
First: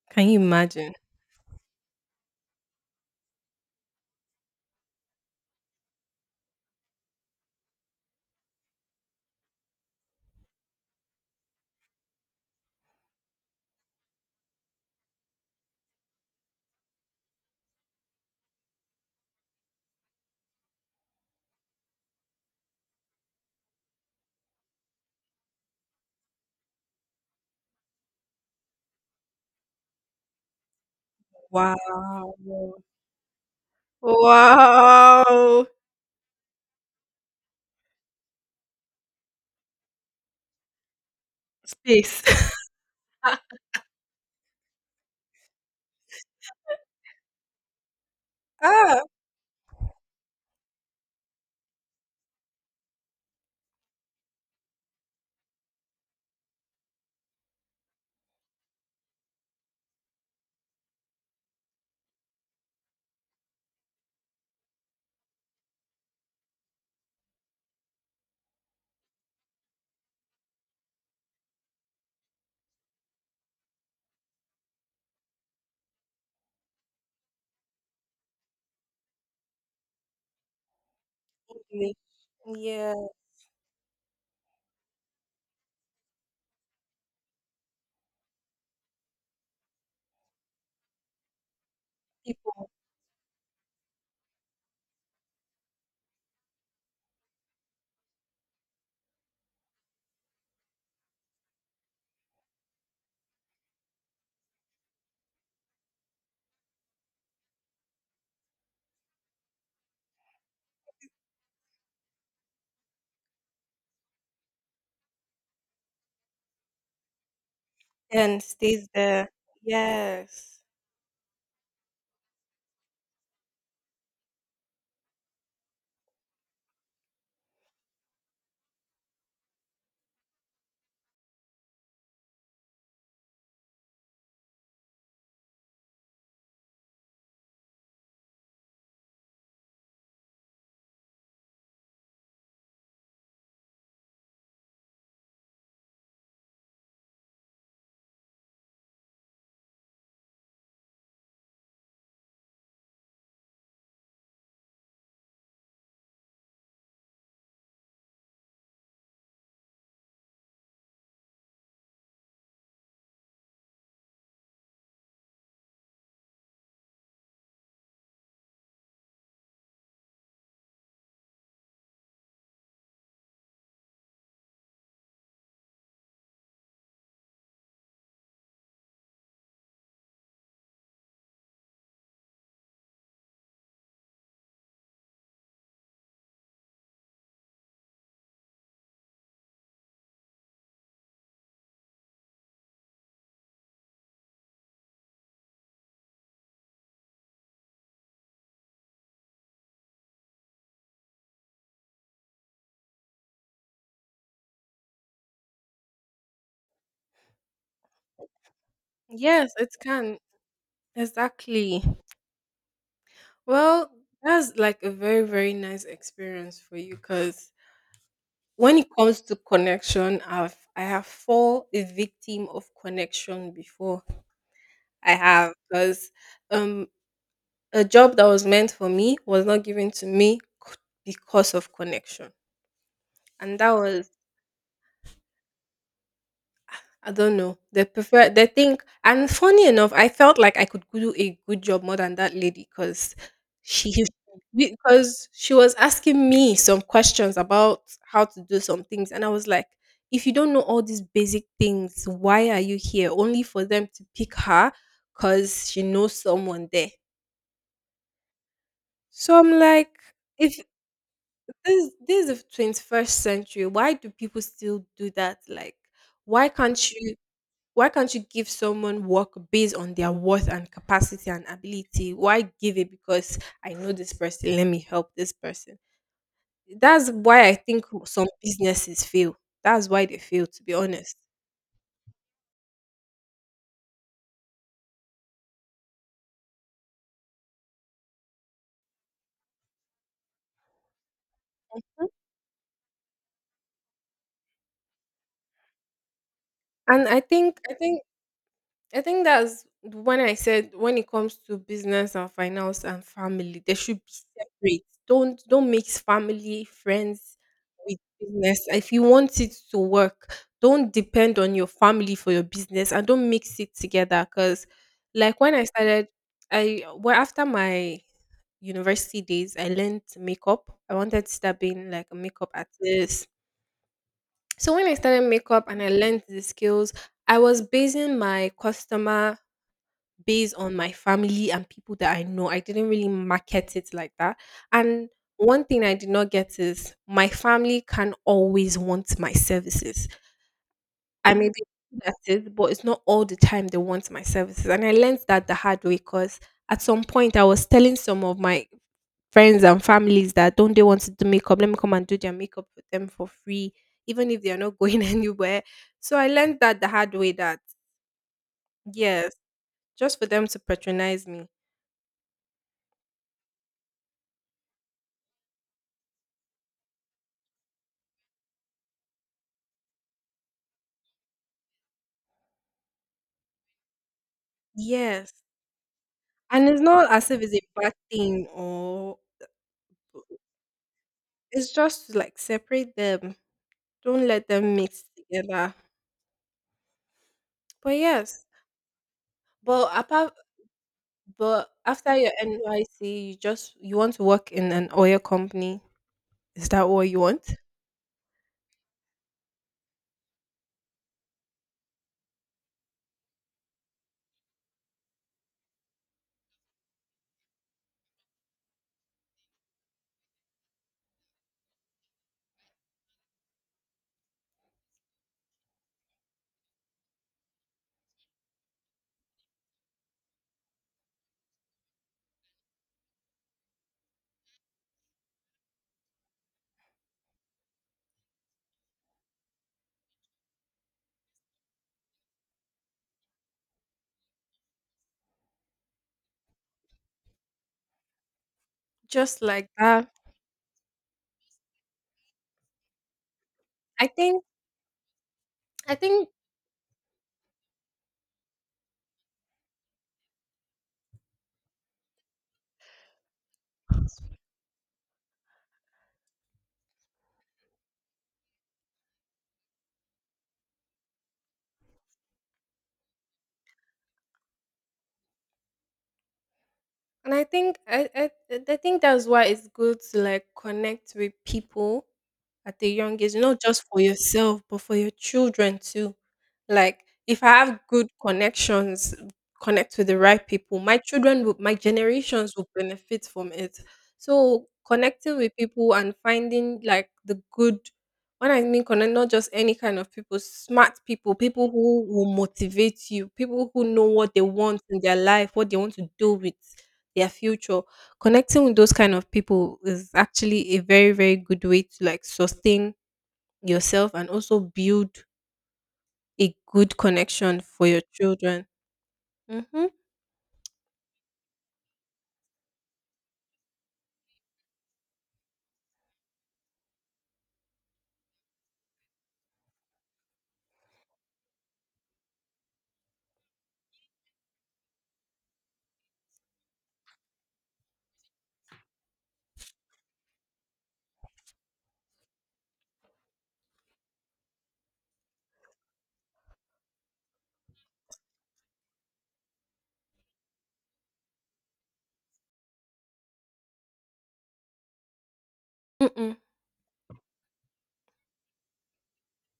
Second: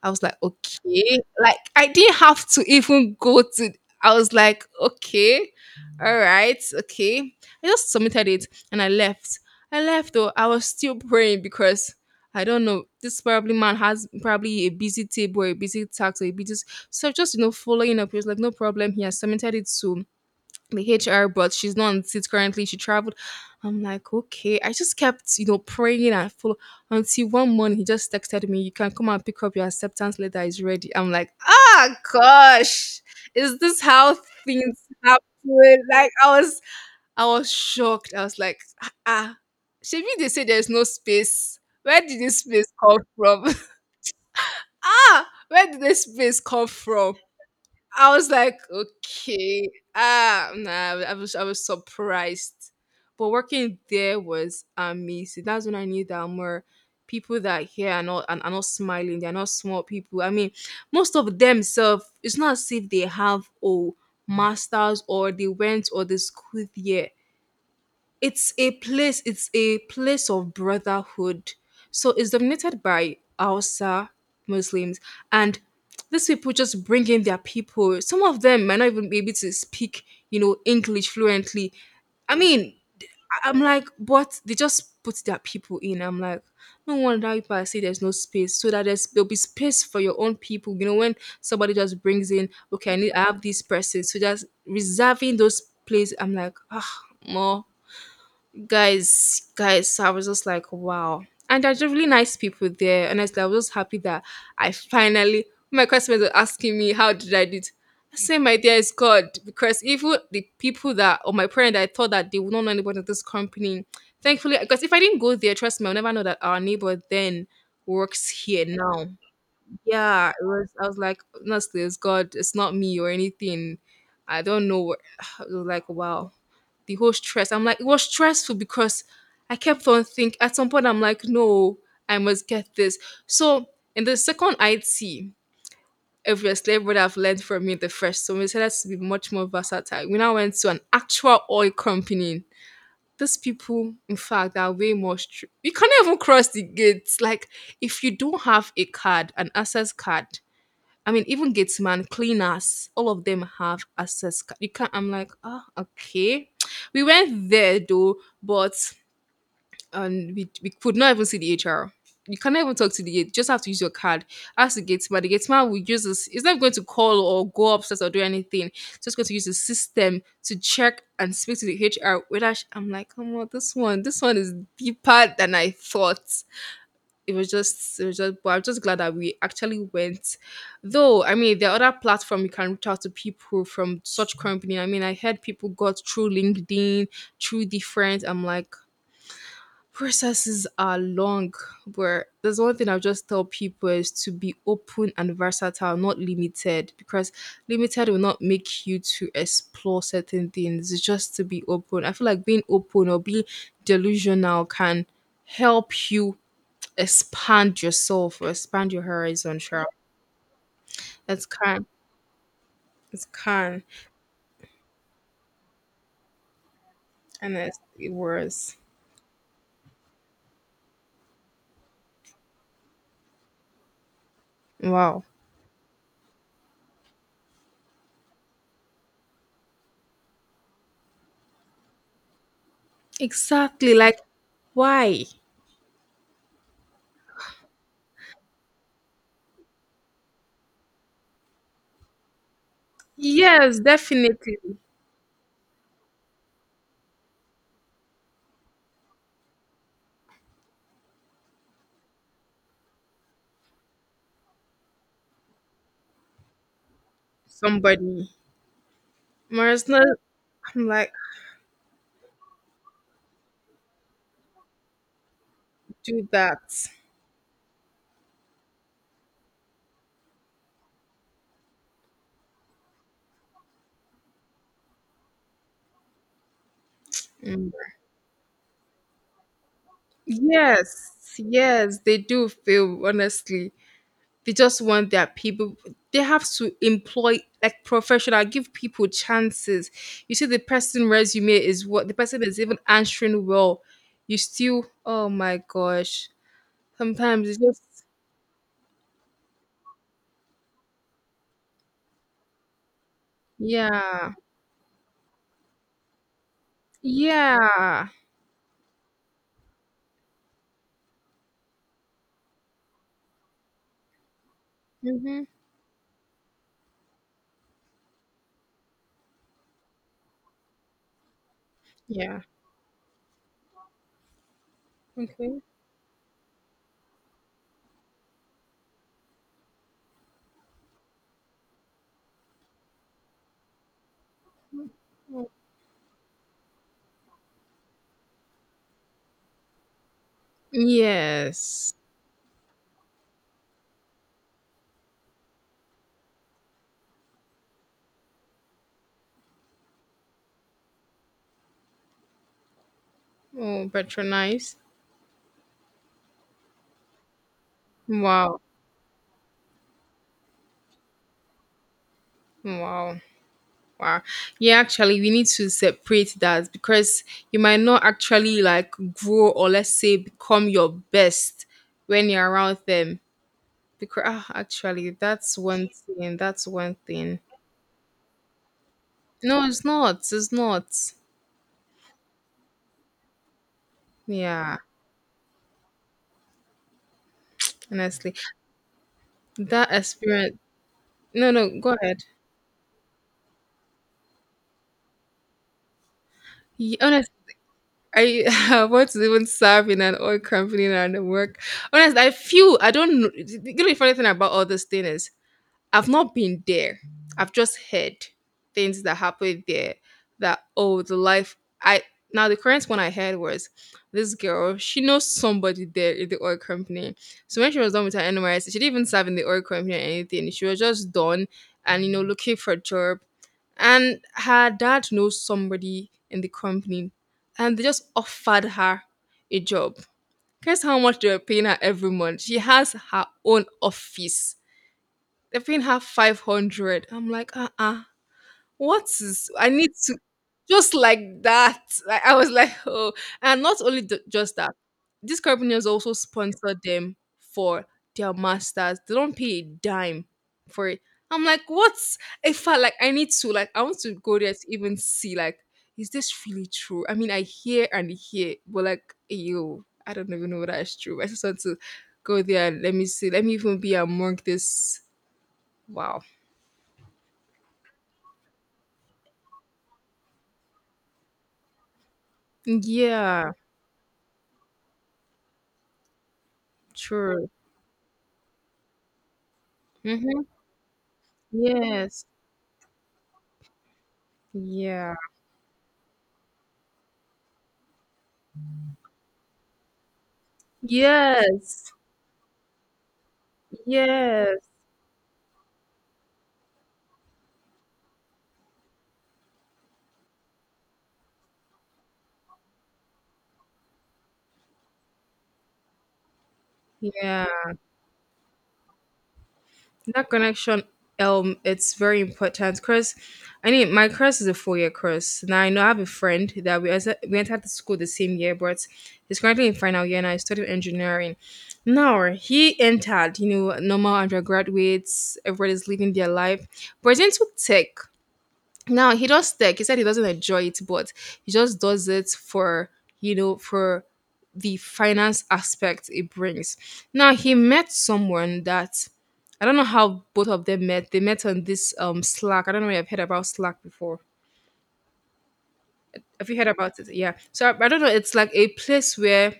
Speaker 1: I was
Speaker 2: Can
Speaker 1: like,
Speaker 2: you imagine?
Speaker 1: "Okay." Like, I didn't have to even go to. I was like, "Okay. Alright. Okay." I just submitted it and I left. I left, though I was still praying, because I don't know, this probably man has probably a busy table, or a busy tax, or a busy. So just you know, following up, he was like, "No problem." He has submitted it to the HR, but she's not on seat currently. She traveled. I'm like, okay. I just kept, you know, praying and follow until one morning he just texted me, you can come and pick up your acceptance letter is ready. I'm like, ah
Speaker 2: Wow.
Speaker 1: gosh, is this how things
Speaker 2: Wow!
Speaker 1: happen? Like I was shocked. I was like, ah, ah. Should they say there's no space? Where did
Speaker 2: Space.
Speaker 1: this space come
Speaker 2: <laughs>
Speaker 1: from? <laughs> ah, where did this space come from? I was like,
Speaker 2: Ah,
Speaker 1: okay, ah, nah, I was surprised. But working there was amazing. That's when I knew that more people that here are not and are not smiling. They're not smart people. I mean, most of themselves, it's not as if they have oh masters or they went or the school there. It's a place of brotherhood, so it's dominated by Hausa Muslims. And these people just bring in their people. Some of them might not even be able to speak, you know, English fluently.
Speaker 2: okay.
Speaker 1: I mean
Speaker 2: Yeah,
Speaker 1: I'm like, but they just put their people in. I'm like, no wonder people are say there's no space, so that there'll be space for your own people, you know, when somebody just brings in,
Speaker 2: people
Speaker 1: okay, I have this person, so just reserving those places. I'm like, ah, more guys. So I was just like, wow. And they're just really nice people there, honestly. I was just happy that I finally, my customers were asking me how did I do it. I say my dear is God, because even the people that or my parents that I thought that they would not know anybody in this company, thankfully, because if I didn't go there, trust me, I'll never know that our neighbor then works
Speaker 2: can
Speaker 1: here
Speaker 2: stays
Speaker 1: now.
Speaker 2: there.
Speaker 1: Yeah, it
Speaker 2: Yes.
Speaker 1: was, I was like, honestly it's God, it's not me or anything. I don't know what- <sighs> I was like, wow, the whole stress. I'm like, it was stressful because I kept on think at some point I'm like, no, I must get this. So in the second IT, obviously everybody have learned from me the first. So we decided to be much more versatile. We now went to an actual oil company. These people, in fact, are way more strict. You can't even cross the gates. Like, if you don't have a card, an access card, I mean, even gateman, cleaners, all of them have access card. You can't. I'm like, ah, okay. We went there though, but we could not even see the HR. You cannot even talk to the gate. You just have to use your card. Ask the gateman. The gateman will use this. He's not going to call or go upstairs or do anything. He's just going to use the system to check and speak to the HR. I'm like, come on, this one is deeper than I thought. It was just, but I'm just glad that we actually went. Though I mean there are other platforms you can reach out to people from such company. I mean I heard people got through LinkedIn, through different. I'm like, processes are long, but there's one thing I'll just tell people is to be open and versatile, not limited, because limited will not make you to explore certain things. It's just to be open. I feel like being open or being delusional can help you expand yourself or expand your
Speaker 2: Yes,
Speaker 1: horizon,
Speaker 2: it
Speaker 1: Cheryl.
Speaker 2: can.
Speaker 1: That's
Speaker 2: Exactly.
Speaker 1: can. It's can.
Speaker 2: Well, that's like a very, very nice experience for you because
Speaker 1: And it
Speaker 2: when
Speaker 1: was.
Speaker 2: it comes to connection, I have fallen a victim of connection before. I
Speaker 1: Wow.
Speaker 2: have because um a job that was meant for me was not given to me c- because of connection. And that
Speaker 1: Exactly.
Speaker 2: was
Speaker 1: Like, why?
Speaker 2: I don't know. They think and funny enough, I felt like I could do a good job more than that lady
Speaker 1: Yes,
Speaker 2: she
Speaker 1: definitely.
Speaker 2: because she was asking me some questions about how to do some things, and I was like, if you don't know all these basic things, why are you here? Only for them to pick her because she knows someone there.
Speaker 1: Somebody.
Speaker 2: So I'm
Speaker 1: Whereas
Speaker 2: like,
Speaker 1: not,
Speaker 2: if
Speaker 1: I'm like,
Speaker 2: this is the 21st century, why do people still do that? Like
Speaker 1: do
Speaker 2: why
Speaker 1: that.
Speaker 2: can't you why can't you give someone work based on their worth and capacity and ability? Why give it because I know this person, let me help this person? That's why I
Speaker 1: Mm.
Speaker 2: think some businesses fail. That's why they fail, to be
Speaker 1: Yes.
Speaker 2: honest.
Speaker 1: Yes, they do feel, honestly. They just want their people. They have to employ like professional, give people chances. You see the person resume is
Speaker 2: Mhm.
Speaker 1: what the person is even answering well. You still, oh my gosh,
Speaker 2: And I
Speaker 1: sometimes
Speaker 2: think
Speaker 1: it's
Speaker 2: I think
Speaker 1: just,
Speaker 2: I think that's when I said when it comes to business and finance and family, they should be
Speaker 1: yeah.
Speaker 2: separate. Don't mix family, friends with
Speaker 1: Yeah.
Speaker 2: business. If you want it to work, don't depend on your family for your business and don't mix it together. Cause like
Speaker 1: Mm-hmm.
Speaker 2: when I started, I well after my university days, I learned makeup. I wanted to start being like a
Speaker 1: Yeah.
Speaker 2: makeup artist. So when I started
Speaker 1: Okay.
Speaker 2: makeup and I learned the skills, I was basing my customer based on my family and people that I know. I didn't really market it like that. And one thing I did not get is my family can always want my services. I may be
Speaker 1: Yes.
Speaker 2: good at it, but it's not all the time they want my services. And I learned that the hard way because at some point I was telling some of my friends and families that don't they want to do makeup? Let me come and do their makeup for them for free,
Speaker 1: Oh,
Speaker 2: even if they are
Speaker 1: patronize.
Speaker 2: not going <laughs> anywhere. So I learned that the hard way that
Speaker 1: Wow.
Speaker 2: yes, just for them to patronize me.
Speaker 1: Wow. Wow. Yeah, actually, we need to separate that because you might not actually like grow or let's say become your best when you're around them. Because ah, actually,
Speaker 2: Yes.
Speaker 1: that's one thing.
Speaker 2: And
Speaker 1: That's
Speaker 2: it's
Speaker 1: one
Speaker 2: not as
Speaker 1: thing.
Speaker 2: if it's a bad thing or
Speaker 1: No, it's not. It's not.
Speaker 2: it's just to, like, separate them. Don't let them
Speaker 1: Yeah,
Speaker 2: mix together. But
Speaker 1: honestly,
Speaker 2: yes,
Speaker 1: that
Speaker 2: but apart
Speaker 1: experience. No,
Speaker 2: but
Speaker 1: no, go
Speaker 2: after
Speaker 1: ahead.
Speaker 2: your NYC, you just you want to work in an oil company. Is that what you
Speaker 1: Honestly,
Speaker 2: want?
Speaker 1: I <laughs> I want to even serve in an oil company and work. Honestly, I feel I don't know. You know the funny thing about all this thing is I've not been there. I've just heard things that happened there, that oh the life I, now the current one I heard was this girl, she knows somebody there in the oil company. So when she was done with her NYS, she didn't even serve in the oil company or anything. She was just done and you know looking for a job. And her dad knows somebody in the company and they just offered her a job. Guess how much they were paying her every month? She has her own office. They're paying her 500. I'm like, uh-uh. What
Speaker 2: Just
Speaker 1: is,
Speaker 2: like
Speaker 1: I need
Speaker 2: that.
Speaker 1: to, just like that. Like, I was like, oh, and not only
Speaker 2: I think
Speaker 1: just that, these companies
Speaker 2: I
Speaker 1: also
Speaker 2: think
Speaker 1: sponsor them for their masters. They don't pay a dime for it. I'm like, what's if I like, I need to like, I want to go there to even see, like, is this really true? I mean I hear and hear, but like, yo, I don't even know whether that's true. I just want to go there and let me see. Let me even be among this. Wow.
Speaker 2: I think I think that's why it's good to like connect with people at a young age,
Speaker 1: Yeah,
Speaker 2: not just for yourself, but for your children too. Like if
Speaker 1: true.
Speaker 2: I have good connections, connect with the
Speaker 1: Hmm.
Speaker 2: right people, my
Speaker 1: Yes.
Speaker 2: generations will benefit from it. So
Speaker 1: Yeah.
Speaker 2: connecting with people and finding like the good, when I mean connect, not just any kind of people, smart people, people
Speaker 1: Yes.
Speaker 2: who will motivate you, people who know what they
Speaker 1: Yes.
Speaker 2: want in their life, what they want to do with their future, connecting with those kind of people is actually a very very good way to like sustain yourself and also build a good
Speaker 1: Yeah.
Speaker 2: connection for your children. Mm-hmm.
Speaker 1: That connection, it's very important. Chris, I mean, my course is a four-year course. Now I know I have a friend that we as we entered the school the same year, but he's currently in final year and I studied engineering. Now he entered, you know, normal undergraduates. Everybody's living their life, but he's into tech. Now he does tech. He said he doesn't enjoy it, but he just does it for, you know, for the finance aspect it brings. Now he met someone that, I don't know how both of them met. They met on this Slack. I don't know if I've heard about Slack before.
Speaker 2: Mm-mm.
Speaker 1: Have you heard about it? Yeah. So I don't know. It's like a place where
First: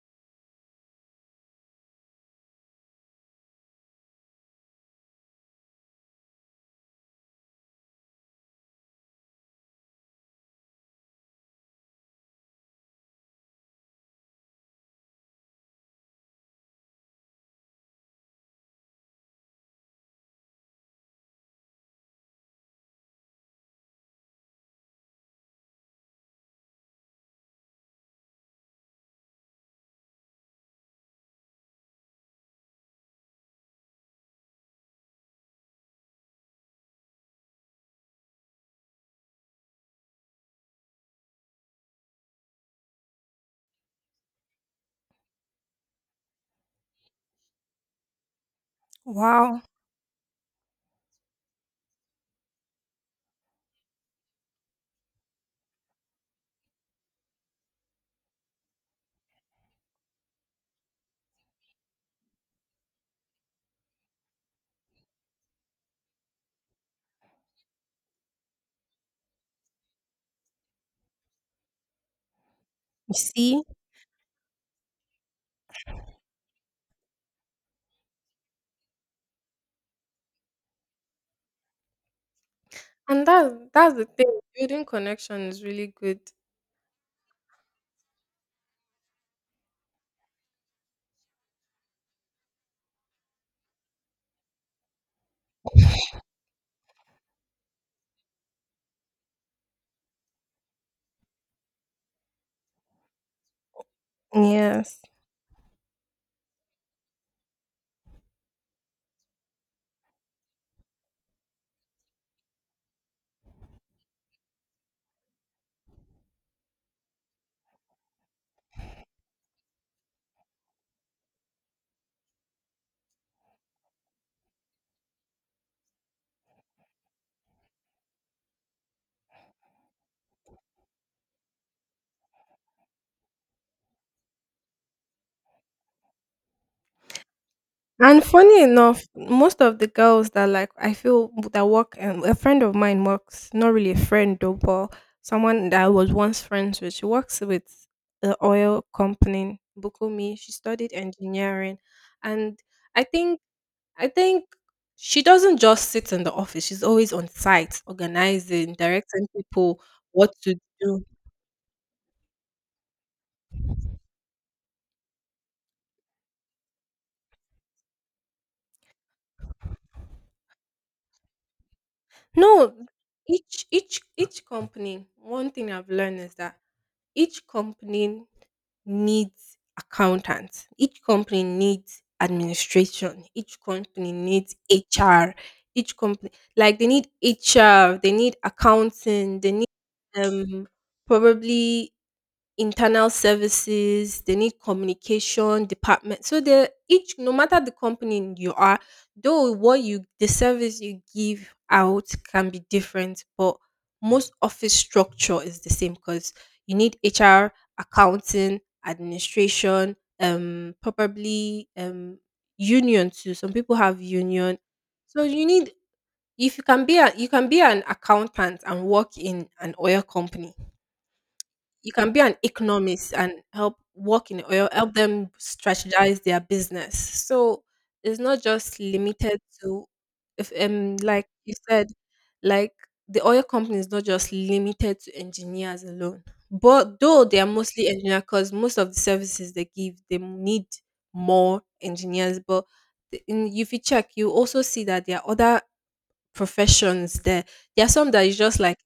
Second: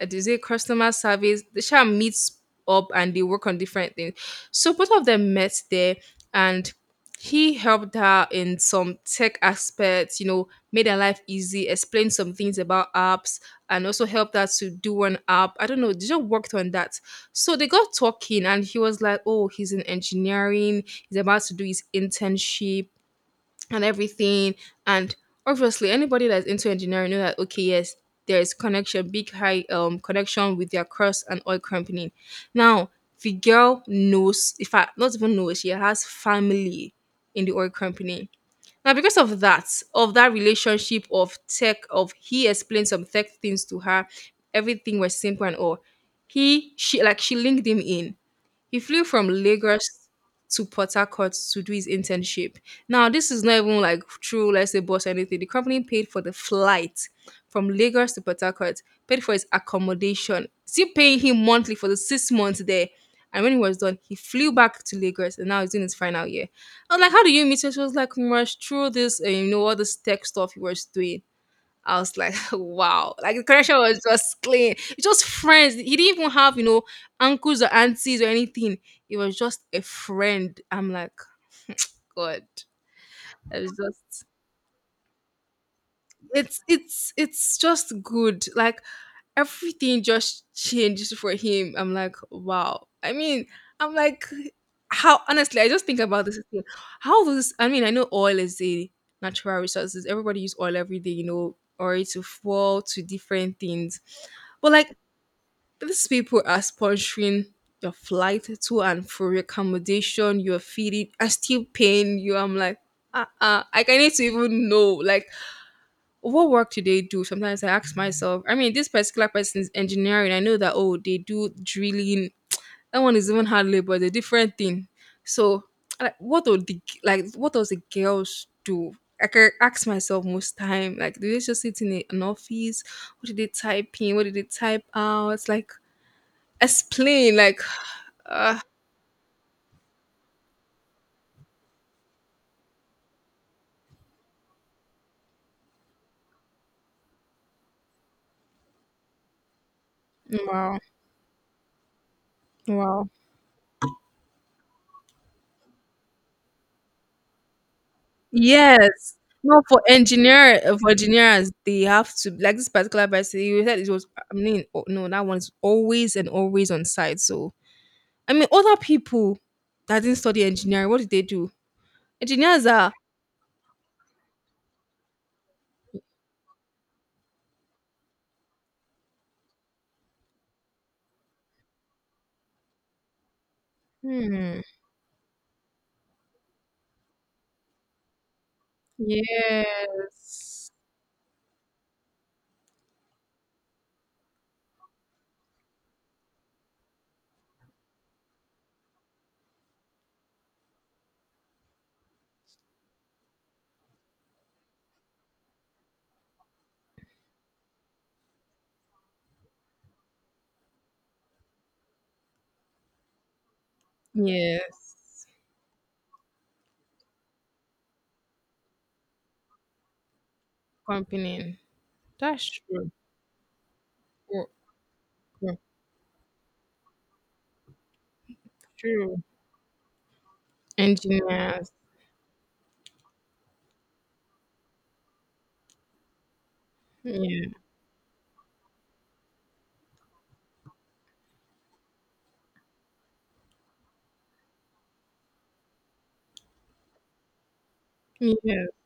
Speaker 1: they say customer service. They shall meet up and they work on different things. So both of them met there, and he helped her in some tech aspects. You know, made her life easy, explained some things about apps, and also helped her to do an app. I don't know. They just worked on that. So they got talking, and he was like, "Oh, he's in engineering. He's about to do his internship." And everything. And obviously, anybody that's into engineering know that okay, yes, there is connection, big high connection with their cross and oil company. Now, the girl knows, if I not even knows, she has family in the oil company. Now, because of that, relationship of tech, of he explained some tech things to her, everything was simple and all. He, she, like she linked him in, he flew from
Speaker 2: Wow.
Speaker 1: Lagos to Port Harcourt to do his internship. Now, this is not even like true, let's say, boss or anything. The company paid for the flight from Lagos to Port Harcourt, paid for his accommodation, still paying him monthly for the 6 months there. And when he was done, he flew back to Lagos and now he's in his final year. I was like, how do you meet her? She was like, Rush, through this, you know, all this tech stuff he was doing. I was like, <laughs>
Speaker 2: You
Speaker 1: wow. Like the
Speaker 2: see,
Speaker 1: connection was just clean. It's just friends. He didn't even have, you know, uncles or aunties or anything. It was just a friend. I'm like, God.
Speaker 2: and that's
Speaker 1: I was
Speaker 2: that's the
Speaker 1: just,
Speaker 2: thing, building connection is really good.
Speaker 1: it's it's just good. Like everything just changed for him. I'm like, wow. I mean, I'm like, how honestly, I just think about this thing. How does, I mean, I know oil is a natural resources. Everybody use oil every day, you know, or to fuel to different things. But like,
Speaker 2: Yes.
Speaker 1: these people are sponsoring your flight to and for your accommodation, your feeding, are still paying you. I'm like, uh, I need to even know. Like, what work do they do? Sometimes I ask myself. I mean, this particular person is engineering. I know that oh, they do drilling. That one is even hard labor. It's a different thing. So, like, what do the like? What does the girls do? I can ask myself most time. Like, do they just sit in an office? What did they type in? What did they type out? Like, explain. Like,
Speaker 2: And funny enough, most of the girls that like I feel that work, and a friend of mine works, not really a friend though, but someone that I was once friends with. She works with the oil company, Bukumi.
Speaker 1: <sighs>
Speaker 2: She
Speaker 1: wow,
Speaker 2: studied engineering, and I
Speaker 1: wow.
Speaker 2: think I think she doesn't just sit in the office. She's always on site, organizing,
Speaker 1: Yes.
Speaker 2: directing
Speaker 1: No,
Speaker 2: people
Speaker 1: for
Speaker 2: what to
Speaker 1: engineer for
Speaker 2: do.
Speaker 1: engineers, they have to, like, this particular person. You said it was. No, that one is always and always on site. So other people that didn't study engineering, what did they do? Engineers
Speaker 2: No,
Speaker 1: are.
Speaker 2: each company. One thing I've learned is that each company needs accountants. Each company needs administration. Each company needs
Speaker 1: Hmm.
Speaker 2: HR. Each company, like they need HR, they need accounting, they need um
Speaker 1: Yes.
Speaker 2: probably internal services, they need communication department. So they each, no matter the company you are, though what you the service you give out can be different, but most office structure is the same because you need HR, accounting, administration, probably union too. Some people have union.
Speaker 1: Yes.
Speaker 2: So you need, if you can be a, you can be an accountant and work in an oil company,
Speaker 1: Company.
Speaker 2: you can be an
Speaker 1: That's true.
Speaker 2: economist and help work in
Speaker 1: Work,
Speaker 2: oil, help them
Speaker 1: work,
Speaker 2: strategize their business. So it's not just
Speaker 1: true.
Speaker 2: limited to, if like you
Speaker 1: Engineers.
Speaker 2: said, like the oil company is not just limited to engineers alone. But though they are
Speaker 1: Yeah.
Speaker 2: mostly engineers, because most of the services they give, they need more engineers. But if you check, you also see that there are other professions there. There are some that is just
Speaker 1: Yeah.
Speaker 2: like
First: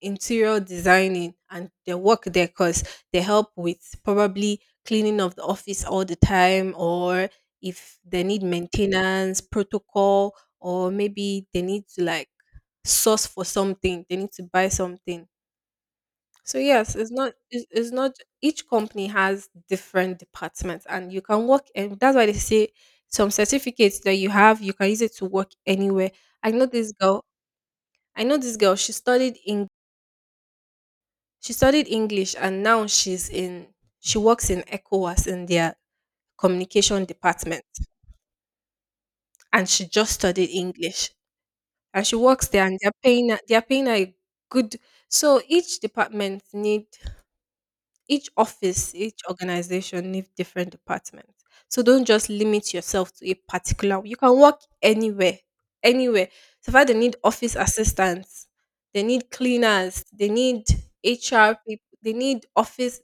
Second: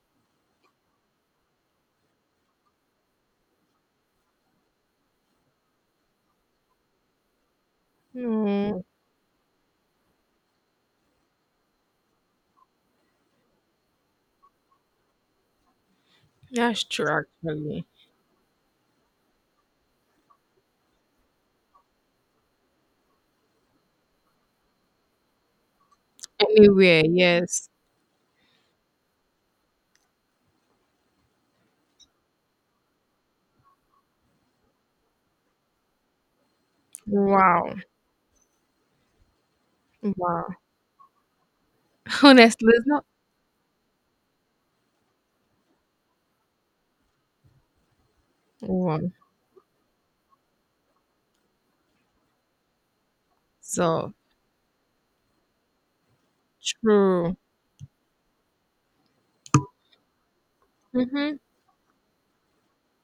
Speaker 2: interior designing and they work there because they help with probably cleaning of the office all the time or if they need
Speaker 1: No.
Speaker 2: maintenance protocol or maybe they need to like source for something, they need to buy something. So
Speaker 1: That's
Speaker 2: yes,
Speaker 1: true.
Speaker 2: it's not it's,
Speaker 1: Actually.
Speaker 2: it's not each company has different departments and you can work, and that's why they say some certificates that you have, you can use it to work anywhere. i know this
Speaker 1: Anywhere.
Speaker 2: girl
Speaker 1: Yes.
Speaker 2: I know this girl. She studied English, and now she's in she works in ECOWAS in their communication department,
Speaker 1: Wow.
Speaker 2: and she just studied
Speaker 1: Wow.
Speaker 2: English, and she
Speaker 1: <laughs>
Speaker 2: works there,
Speaker 1: Honestly,
Speaker 2: and
Speaker 1: it's not
Speaker 2: they're paying her a good. So each department need, each office,
Speaker 1: one
Speaker 2: each organization needs different departments. So don't just limit yourself to a particular.
Speaker 1: so
Speaker 2: You can work anywhere, anywhere. So far, they need
Speaker 1: true.
Speaker 2: office assistants, they need cleaners, they need
Speaker 1: Mm-hmm.
Speaker 2: HR people, they need office.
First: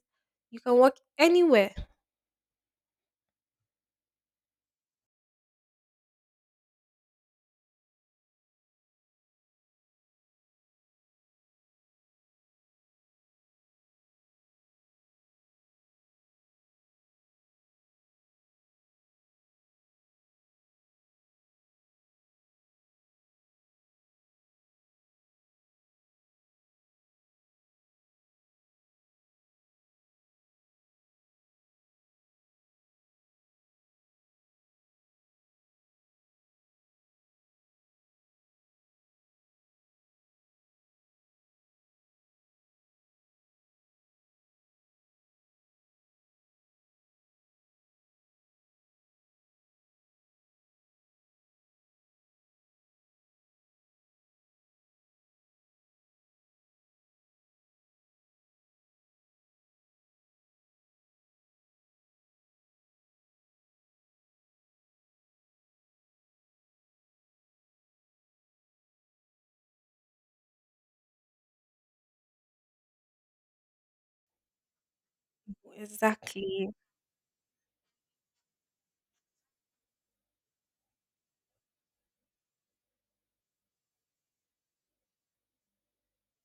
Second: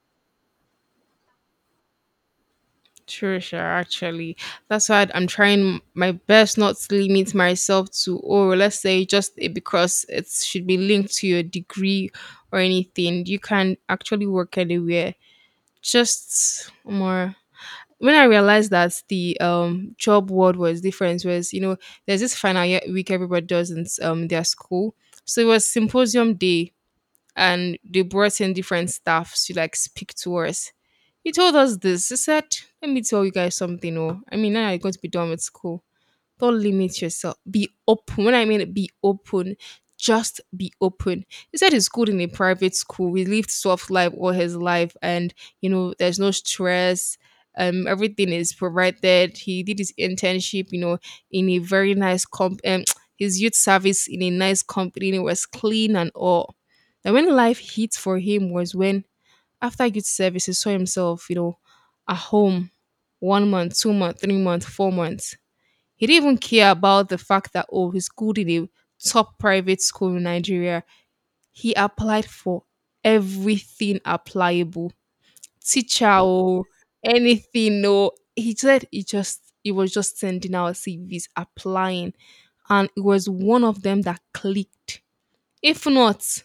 Speaker 2: You can work anywhere.
Speaker 1: True, sure. Actually, that's why I'm trying my best not to limit myself to, or let's say, just it because it should be linked to your degree or anything. You can actually work anywhere. Just more. When I realized that the job world was different, was there's this final year week everybody does in their school, so it was symposium day and they brought in different staff to like speak to us. He told us this. He said, "Let me tell you guys something. Now you're going to be done with school. Don't limit yourself. Be open. When I mean be open, just be open." He said he's good in a private school. He lived soft life all his life, and there's no stress. Everything is provided. He did his internship, in a very nice comp. <tsk> His youth service in a nice company, and it was clean and all. And when life hit for him was when after youth service, he saw himself, at home, 1 month, 2 month, 3 month, 4 months. He didn't even care about the fact that, oh, he's good in a top private school in Nigeria. He applied for everything applicable. Teacher, oh,
Speaker 2: Exactly.
Speaker 1: anything, no. He said he was just sending out CVs, applying. And it was one of them that clicked. If not,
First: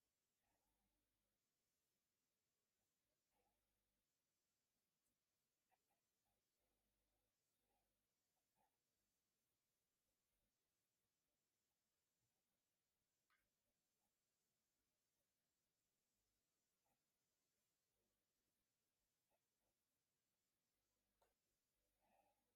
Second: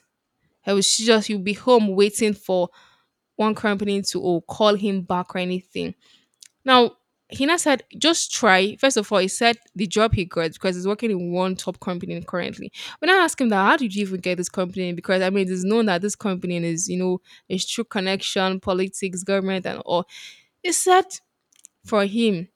Speaker 1: I was just you'll be home waiting for one company to oh, call him back or anything. Now, Hina said, just try. First of all, he said the job he got because he's working in one top company currently. When I asked him that, how did you even get this company? Because it's known that this company is, a true connection, politics, government, and all. He said for him,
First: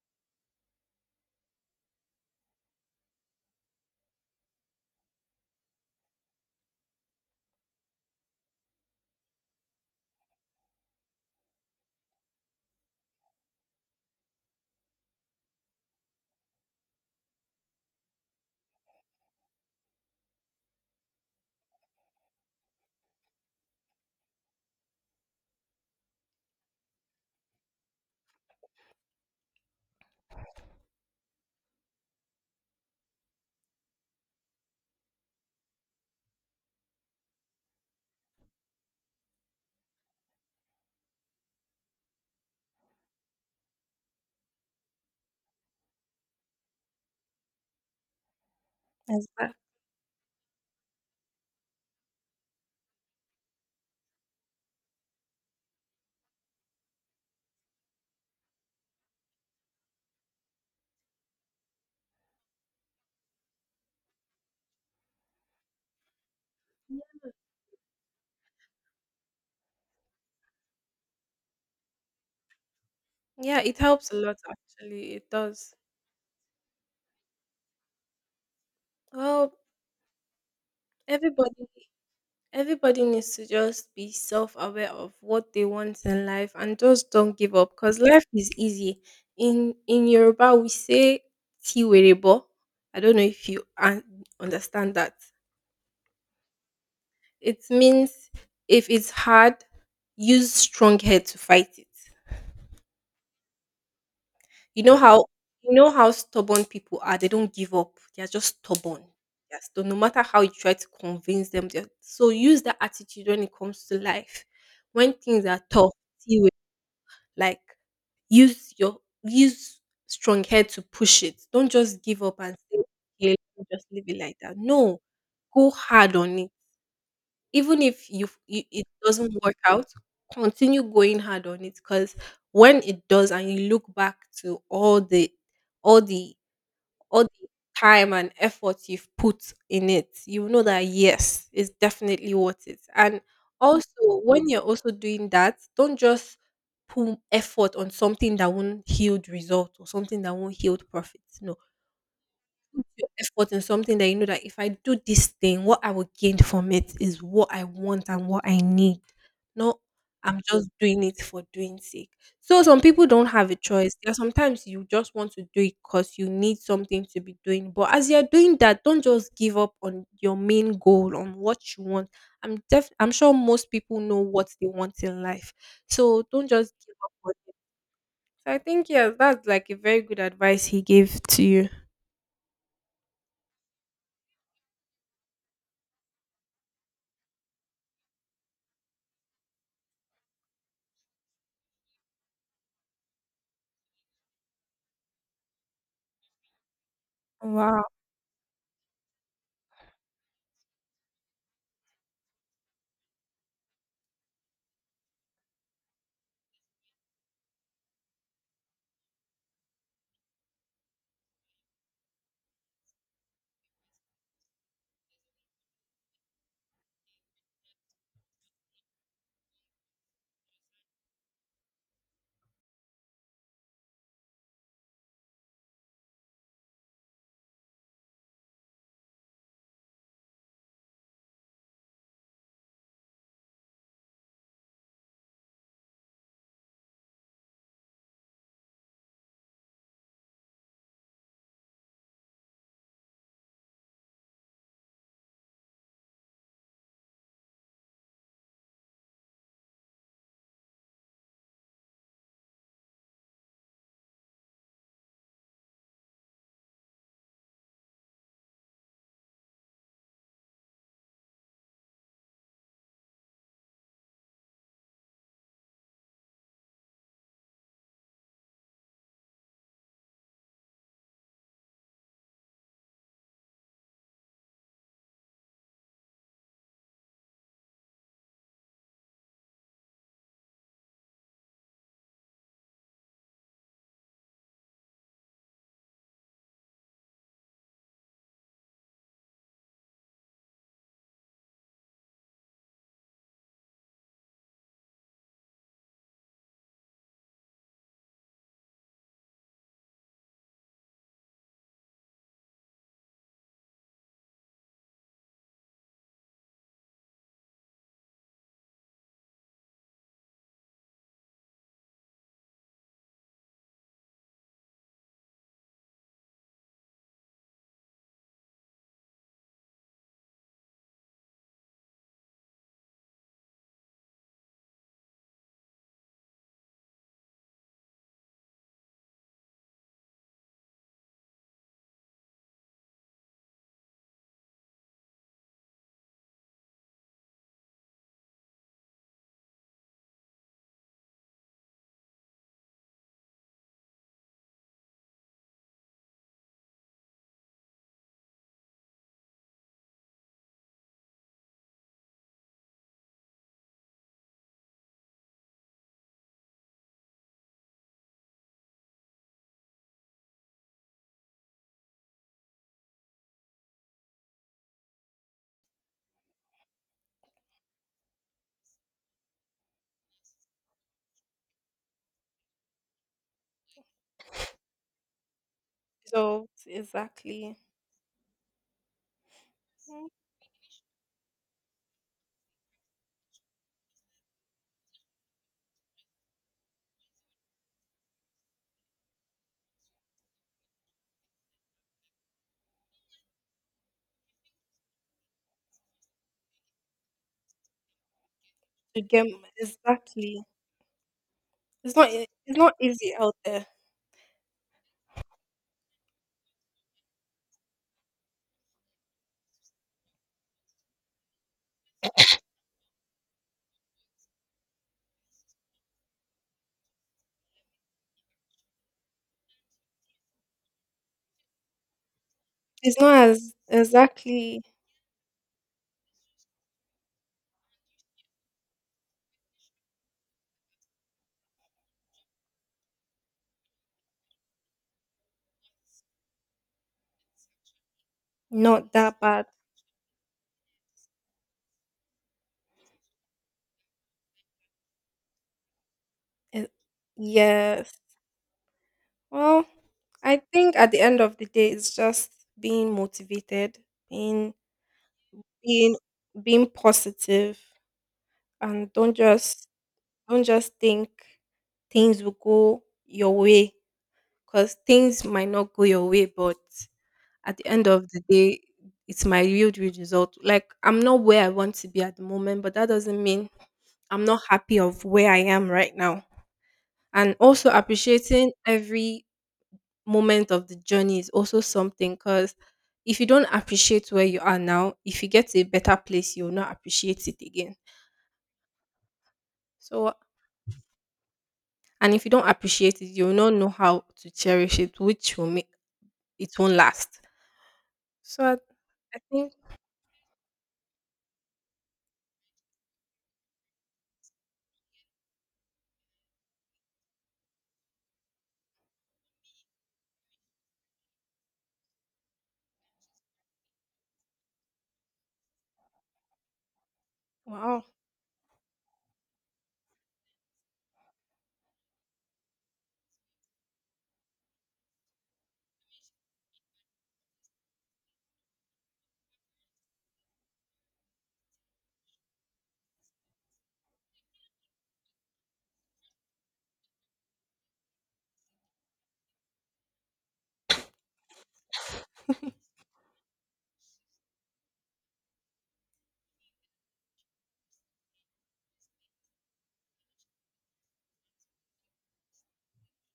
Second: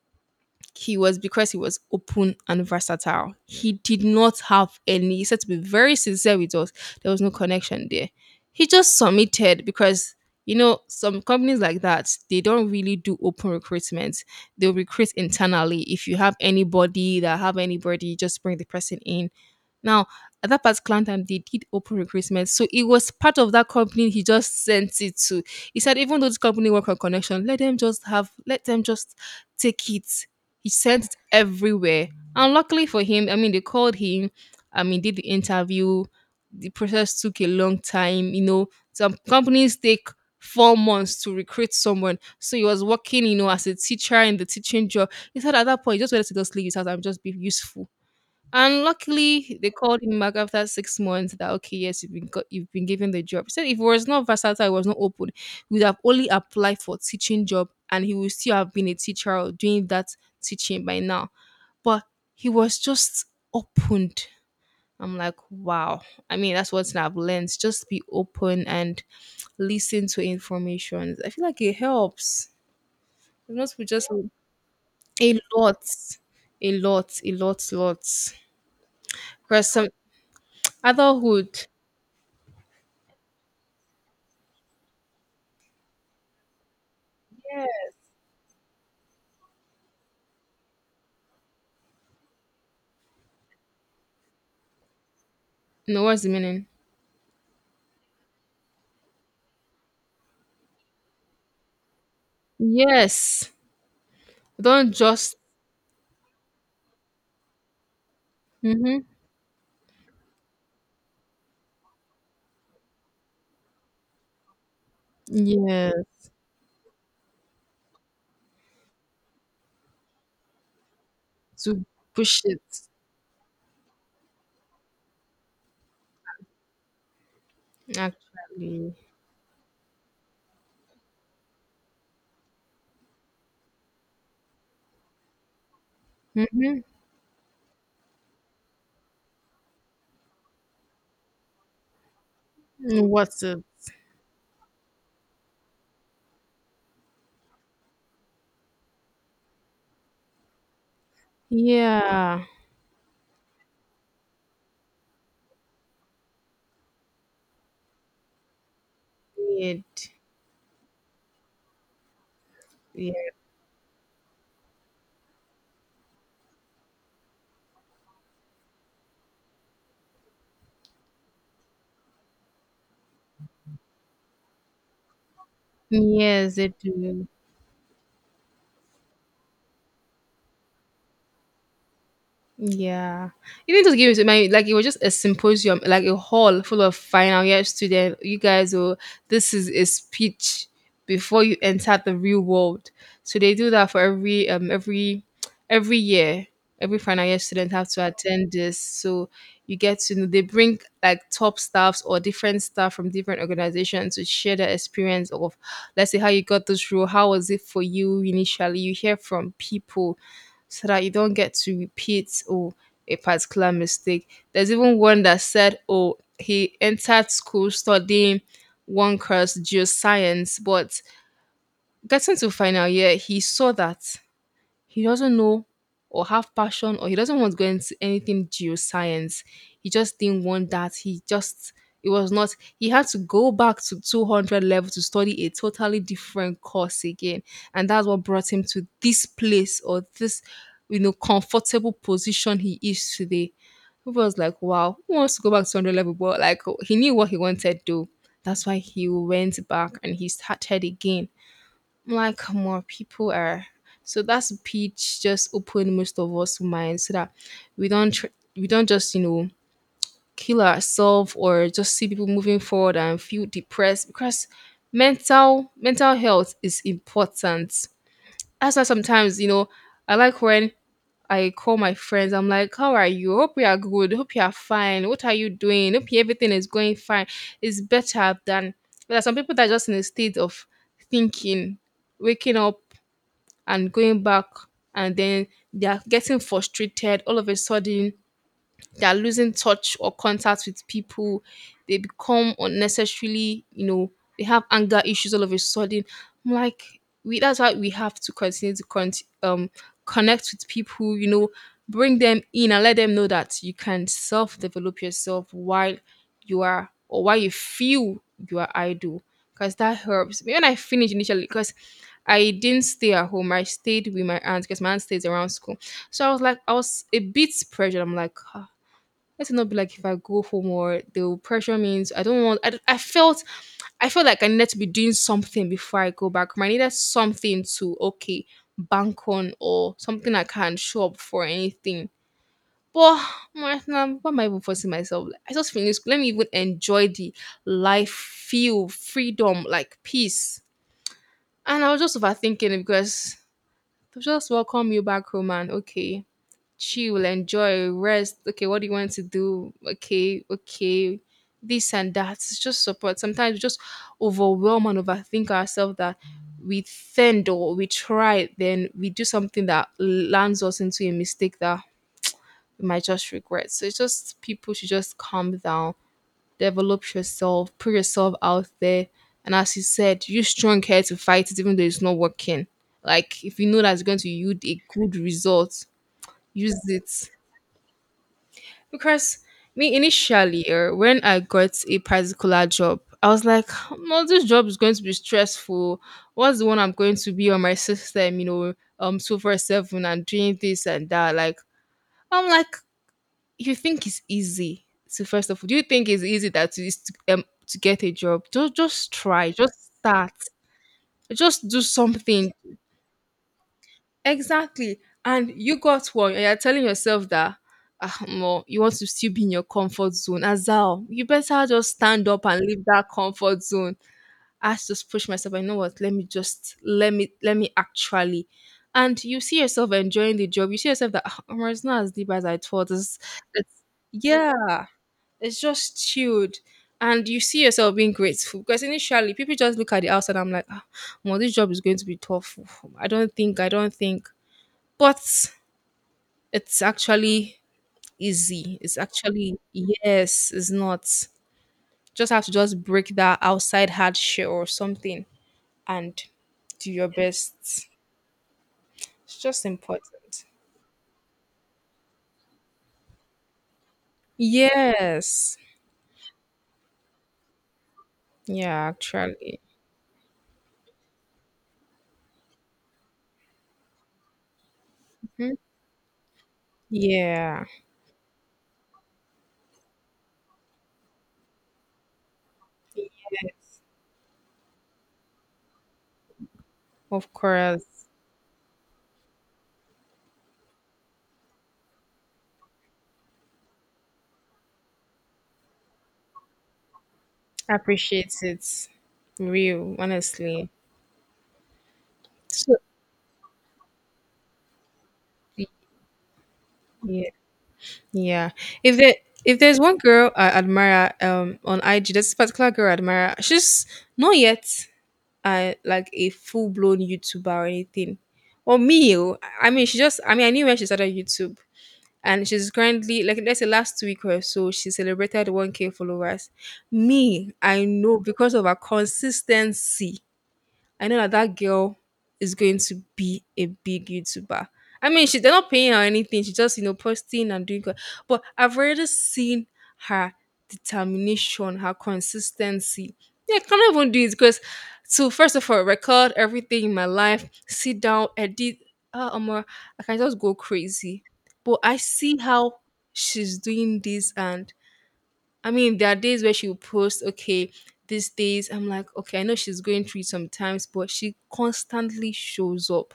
Speaker 1: he was because he was open and versatile. He did not have any, he said to be very sincere with us, there was no connection there. He just submitted because, some companies like that, they don't really do open recruitment. They'll recruit internally. If you have anybody that have anybody, just bring the person in now, at that particular time, they did open recruitment. So it was part of that company he just sent it to. He said, even though this company work on connection, let them just take it. He sent it everywhere. And luckily for him, they called him, did the interview. The process took a long time. You know, some companies take 4 months to recruit someone. So he was working, as a teacher in the teaching job. He said at that point, he just wanted to just leave his house and just be useful, and luckily,
Speaker 2: Exactly.
Speaker 1: they called him back after 6 months. That okay, yes, you've been given the job. He said if it was not versatile, it was not open, he would have only applied for teaching job, and he would still have been a teacher or doing that teaching by now. But he was just opened. I'm like, wow. I mean, that's what I've learned. Just be open and listen to information. I feel like it helps.
Speaker 2: Yeah, it
Speaker 1: We just
Speaker 2: helps a lot actually. It
Speaker 1: a
Speaker 2: does.
Speaker 1: lot, a lot, a lot, lots.
Speaker 2: Well,
Speaker 1: Because some adulthood.
Speaker 2: everybody everybody needs to just be self-aware of what they want in life and just don't give up because life is easy. In Yoruba we say tiwerebo. I don't know if you understand that.
Speaker 1: No, what's the meaning?
Speaker 2: It means if it's hard, use strong head to fight it.
Speaker 1: Yes.
Speaker 2: you
Speaker 1: Don't
Speaker 2: know how
Speaker 1: just.
Speaker 2: you know how stubborn people are, they don't give up, they're just
Speaker 1: Mm-hmm.
Speaker 2: stubborn. Yes, so no matter how you try to convince them, they're- so use that attitude when it comes to life when things are tough.
Speaker 1: Yes.
Speaker 2: See, like use your, use strong head to push it. Don't
Speaker 1: To
Speaker 2: just give up
Speaker 1: push
Speaker 2: and
Speaker 1: it
Speaker 2: say, "Okay, let me just leave it like that." No, go hard on it. Even if you, it
Speaker 1: actually.
Speaker 2: doesn't work out, continue going hard on it because when it does, and you look back to all all the the time and effort you've put in it, you know that yes, it's definitely worth it.
Speaker 1: Mm-hmm.
Speaker 2: And
Speaker 1: What's it?
Speaker 2: also, when you're also doing that, don't just put effort on something that won't yield result or something that won't yield profits. No,
Speaker 1: Yeah.
Speaker 2: put your effort in something that you know that if I do this thing, what I will gain from it is what I want and what I need. No,
Speaker 1: It.
Speaker 2: I'm just doing it for doing sake. So some people don't
Speaker 1: Yeah.
Speaker 2: have a choice. There are sometimes you just want to do it because you need something to be doing. But as you're doing that, don't just give up on your main goal on what you want. I'm sure most people know what they want in life. So don't
Speaker 1: Yes, they
Speaker 2: just give
Speaker 1: do.
Speaker 2: up. So I think yes, that's like a very good advice he gave to you.
Speaker 1: Yeah, even just give it to me. Like it was just a symposium, like a hall full of final year students. You guys, oh, this is a speech before you enter the real world. So they do that for every every year. Every final year student
Speaker 2: Wow.
Speaker 1: have to attend this. So you get to know they bring like top staffs or different staff from different organizations to share their experience of let's say how you got this role, how was it for you initially? You hear from people so that you don't get to repeat oh a particular mistake. There's even one that said, "Oh, he entered school studying one course, geoscience, but getting to final year, he saw that he doesn't know or have passion or he doesn't want to go into anything geoscience. He just didn't want that. He just it was not he had to go back to 200 level to study a totally different course again, and that's what brought him to this place or this comfortable position he is today." It was like wow, who wants to go back to 200 level, but like he knew what he wanted to do, that's why he went back and he started again. Like, more people are so that's a pitch just open most of us mind so that we don't we don't just kill ourselves or just see people moving forward and feel depressed because mental health is important. That's why sometimes I like when I call my friends. I'm like, how are you? Hope you are good. Hope you are fine. What are you doing? Hope you- everything is going fine. It's better than there are some people that are just in a state of thinking, waking up and going back, and then they are getting frustrated all of a sudden, they are losing touch or contact with people. They become unnecessarily, they have anger issues all of a sudden. I'm like, we that's why we have to continue to um connect with people, bring them in and let them know that you can self-develop yourself while you are or while you feel you are idle. Because that helps. Maybe when I finished initially, because I didn't stay at home. I stayed with my aunt because my aunt stays around school. So I was like, I was a bit pressured. I'm like, "Ah, let it not be like if I go home or they will pressure me into- I don't want. I felt. I felt like I needed to be doing something before I go back home. I needed something to okay bank on or something I can show up for anything. But my- nah, what am I even forcing myself? Like, I just finished school. Let me even enjoy the life, feel freedom, like peace." And I was just overthinking it because they just welcome you back home and okay, chill, enjoy, rest. Okay, what do you want to do? Okay, okay, this and that. It's just support. Sometimes we just overwhelm and overthink ourselves that we think or we try, then we do something that lands us into a mistake that we might just regret. So it's just people should just calm down, develop yourself, put yourself out there. And as you said, use strong care to fight it, even though it's not working. Like if you know that's going to yield a good result,
Speaker 2: So
Speaker 1: use it.
Speaker 2: exactly.
Speaker 1: Because me
Speaker 2: Mm.
Speaker 1: initially, when I got a particular job, I was like, "No, this job is going to be stressful. What's the one I'm going to be on my system? You know, 24/7 and doing this and that." Like, I'm like, you think it's easy? So first of all, do you think it's easy that to get a job? Just
Speaker 2: To
Speaker 1: just
Speaker 2: get
Speaker 1: try, just start,
Speaker 2: exactly.
Speaker 1: just do
Speaker 2: It's not e-
Speaker 1: something.
Speaker 2: it's not easy out there.
Speaker 1: Exactly. And you got one, and you're telling yourself that ah, more you want to still be in your comfort zone. Azal, you better just stand up and leave that comfort zone. I had to just push myself. I know what. Let me actually. And you see yourself enjoying the job. You see yourself that "Ah, omo, it's not as deep as I thought.
Speaker 2: It's not as
Speaker 1: It's
Speaker 2: exactly,
Speaker 1: yeah, it's just chilled." And you see yourself being grateful because initially people just look at the outside. I'm like, ah, well, this job is going to be tough. I don't think but it's actually easy.
Speaker 2: not
Speaker 1: It's
Speaker 2: that bad.
Speaker 1: actually yes, it's not. Just have to just break that outside hard shell or something and
Speaker 2: It,
Speaker 1: do your best. It's
Speaker 2: yes. Well,
Speaker 1: just
Speaker 2: I
Speaker 1: important.
Speaker 2: think at the end of the day, it's just being motivated, being
Speaker 1: Yes.
Speaker 2: being being positive,
Speaker 1: Yeah,
Speaker 2: and
Speaker 1: actually.
Speaker 2: don't just think things will go your way because things might
Speaker 1: Mhm.
Speaker 2: not go your way, but at
Speaker 1: Yeah.
Speaker 2: the end of the day, it's my yield result. Like I'm not where I want to be at the moment, but that doesn't mean
Speaker 1: Yes.
Speaker 2: I'm not happy of where I am right now.
Speaker 1: Of
Speaker 2: And also
Speaker 1: course.
Speaker 2: appreciating every moment of the journey is also something because if you don't appreciate where you are now, if you get to a better place, you'll not appreciate it again.
Speaker 1: Appreciate it. Real,
Speaker 2: So,
Speaker 1: honestly.
Speaker 2: and if you don't
Speaker 1: So
Speaker 2: appreciate it, you'll not know how to cherish it, which will make it won't last.
Speaker 1: yeah.
Speaker 2: So,
Speaker 1: Yeah. If there
Speaker 2: I think,
Speaker 1: if there's one girl I admire on IG, there's this particular girl I admire. She's not yet like a full blown YouTuber or anything. Or me, oh. I mean I knew when she started YouTube. And she's currently, like, let's say last week or so, she celebrated 1K followers. Me,
Speaker 2: wow,
Speaker 1: I know because of her consistency. I know that that girl is going to be a big YouTuber. I mean, she's they're not paying her anything. She's just posting and doing good. But I've already seen her determination, her consistency. Yeah, I can't even do it because to first of all record everything in my life, sit down, edit. Omar, I can just go crazy. But I see how she's doing this. And I mean, there are days where she'll post, okay, these days, I'm like, okay, I know she's going through it sometimes, but she constantly shows up.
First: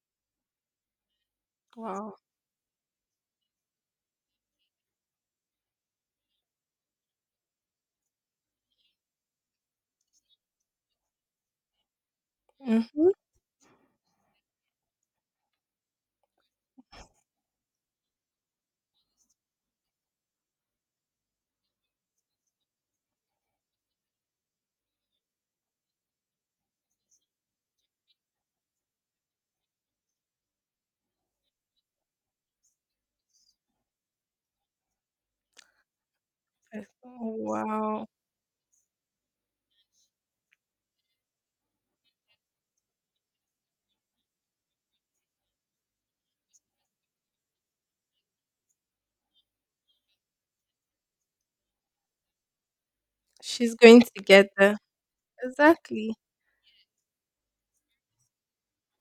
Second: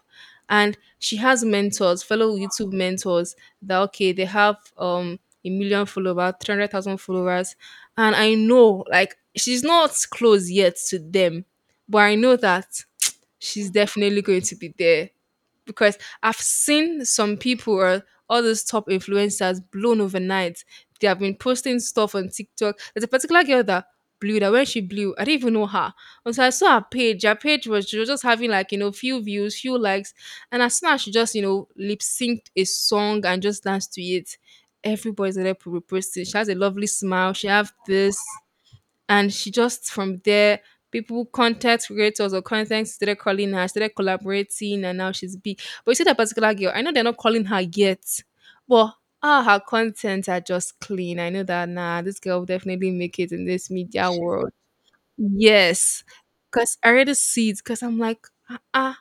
Speaker 1: And she has mentors,
Speaker 2: wow,
Speaker 1: fellow YouTube mentors, that, okay, they have a million followers, 300,000 followers. And I know, like, she's not close yet to them, but I know that
Speaker 2: mm-hmm,
Speaker 1: she's definitely going to be there because I've seen some people, or all those top influencers blown overnight. They have been posting stuff on TikTok. There's a particular girl that blew, that when she blew, I didn't even know her. Until I saw her page was, she was just having, like, few views, few likes. And as soon as she just, lip synced a song and just danced to it, everybody's there reposting. She has a lovely smile. She have
Speaker 2: wow,
Speaker 1: this, and she just from there people, content creators, or content, started calling her, started collaborating, and now she's big. But you see that particular girl, I know they're not calling her yet, but ah, her contents are just clean. I know that, nah, this girl will definitely make it in this
Speaker 2: she's going
Speaker 1: media
Speaker 2: to get
Speaker 1: world.
Speaker 2: there.
Speaker 1: Yes,
Speaker 2: Exactly.
Speaker 1: because I already see it, because I'm like, ah, ah,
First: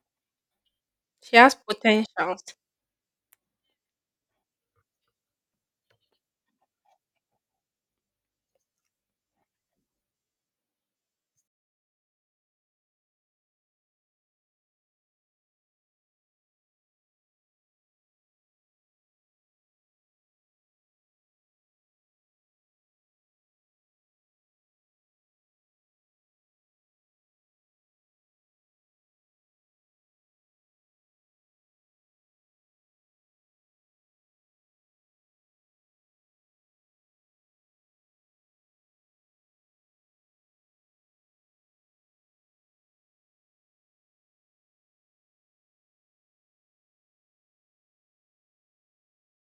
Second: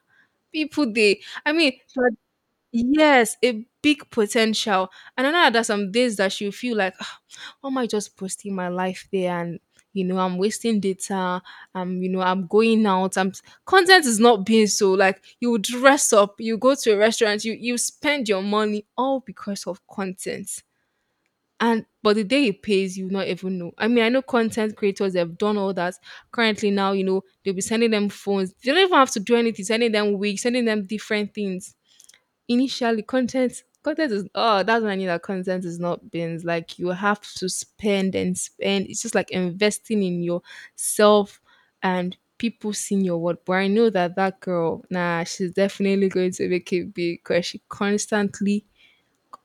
Speaker 1: people they
Speaker 2: She
Speaker 1: I
Speaker 2: has
Speaker 1: mean.
Speaker 2: potential.
Speaker 1: Yes, a big potential. And I know that there's some days that she'll feel like, "Ah, why am I just posting my life there? And, I'm wasting data. I'm, I'm going out. I'm content is not being so, like, you dress up, you go to a restaurant, you spend your money all because of content. And but the day it pays, you not even know. I mean, I know content creators have done all that. Currently now, they'll be sending them phones. They don't even have to do anything, sending them wigs, sending them different things. Initially, content is, oh, that's when I knew that content is not beans. Like, you have to spend and spend. It's just like investing in yourself and people seeing your work. But I know that that girl, nah, she's definitely going to make it big because she constantly,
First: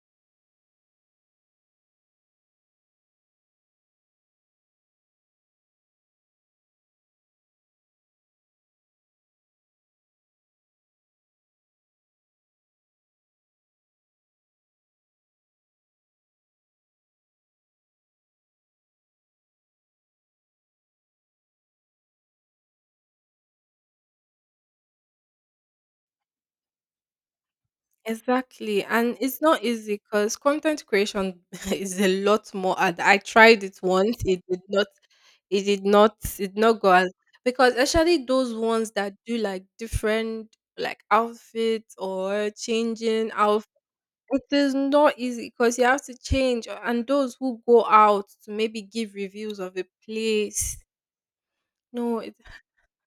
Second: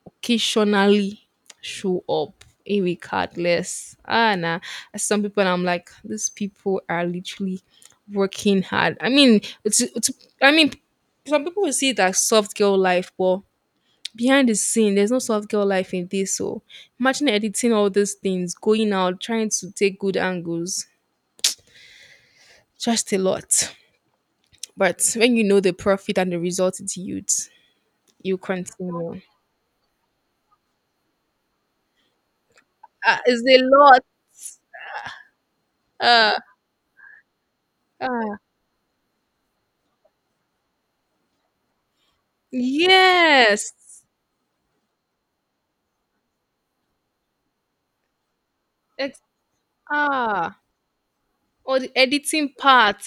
Speaker 1: occasionally show up irregardless. Ah, nah, some people, I'm like, these people are literally working hard. I mean, it's I mean, some people will see it as soft girl life, but behind the scene, there's no soft girl life in this. So imagine editing all these things, going out, trying to take good angles, just a lot. But when you know the profit and the result it yields, you
Speaker 2: Exactly. And
Speaker 1: continue.
Speaker 2: it's not easy because content creation <laughs> is a lot more ad. I
Speaker 1: It's a
Speaker 2: tried it
Speaker 1: lot.
Speaker 2: once. It did not, it did not
Speaker 1: Uh,
Speaker 2: it did not go as, because actually
Speaker 1: uh,
Speaker 2: those ones that do like different, like outfits or changing outfit,
Speaker 1: yes.
Speaker 2: it is not easy because you have to change, and those who go out to maybe give
Speaker 1: Ex-
Speaker 2: reviews of a
Speaker 1: ah,
Speaker 2: place.
Speaker 1: or the
Speaker 2: No, it,
Speaker 1: editing part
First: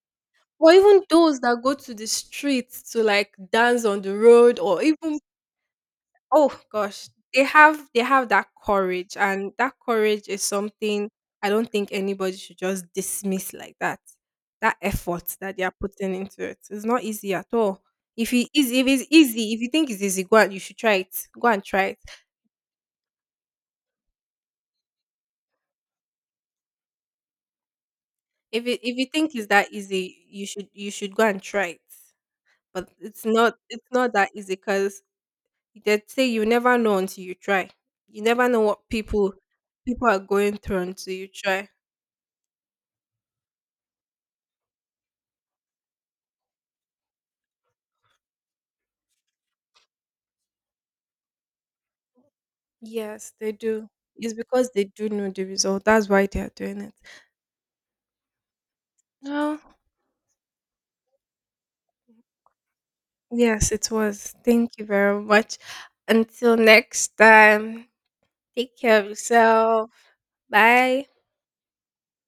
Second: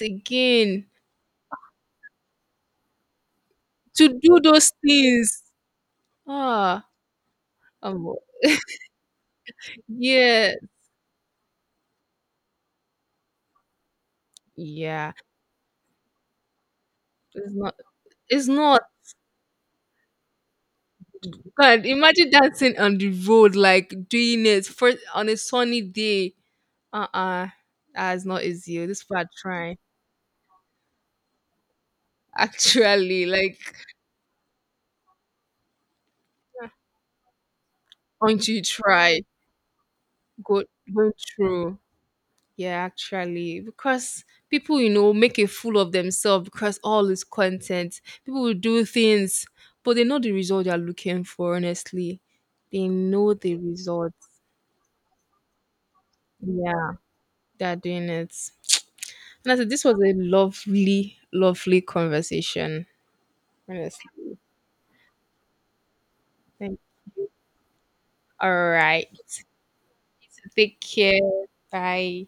Speaker 2: or
Speaker 1: again
Speaker 2: even those that go to the streets to like dance on
Speaker 1: to
Speaker 2: the
Speaker 1: do
Speaker 2: road
Speaker 1: those
Speaker 2: or even,
Speaker 1: things.
Speaker 2: oh
Speaker 1: Ah,
Speaker 2: gosh, they have, they
Speaker 1: um,
Speaker 2: have that courage, and that courage is
Speaker 1: yeah,
Speaker 2: something I don't think anybody should just dismiss like that. That
Speaker 1: yeah.
Speaker 2: effort that they are putting into it, it's not easy at
Speaker 1: It's not.
Speaker 2: all. If
Speaker 1: It's
Speaker 2: it is,
Speaker 1: not.
Speaker 2: if it's easy, if you think it's easy, go and you should try it. Go and try
Speaker 1: God,
Speaker 2: it.
Speaker 1: imagine dancing on the road, like doing it for on a sunny day. Uh uh that's not
Speaker 2: If
Speaker 1: easy.
Speaker 2: it,
Speaker 1: Oh,
Speaker 2: if
Speaker 1: this
Speaker 2: you
Speaker 1: part
Speaker 2: think it's that
Speaker 1: trying
Speaker 2: easy, you should go and try it.
Speaker 1: <laughs>
Speaker 2: But it's
Speaker 1: actually,
Speaker 2: not
Speaker 1: like,
Speaker 2: it's not that easy because they say you never know until you try. You never
Speaker 1: until
Speaker 2: know
Speaker 1: you
Speaker 2: what
Speaker 1: try,
Speaker 2: people, people are going
Speaker 1: go
Speaker 2: through until
Speaker 1: go
Speaker 2: you try.
Speaker 1: through. Yeah, actually, because people, make a fool of themselves because all is content. People will do things, but they know the result they are looking for. Honestly, they
Speaker 2: Yes,
Speaker 1: know
Speaker 2: they
Speaker 1: the
Speaker 2: do.
Speaker 1: result.
Speaker 2: It's because they do know the result. That's why they are doing
Speaker 1: Yeah,
Speaker 2: it.
Speaker 1: they're doing it. And I
Speaker 2: Well,
Speaker 1: said, this was a lovely, lovely conversation.
Speaker 2: yes, it was.
Speaker 1: Honestly.
Speaker 2: Thank you very much. Until
Speaker 1: Thank-
Speaker 2: next time,
Speaker 1: all
Speaker 2: take care of
Speaker 1: right.
Speaker 2: yourself.
Speaker 1: Take
Speaker 2: Bye.
Speaker 1: care. Bye.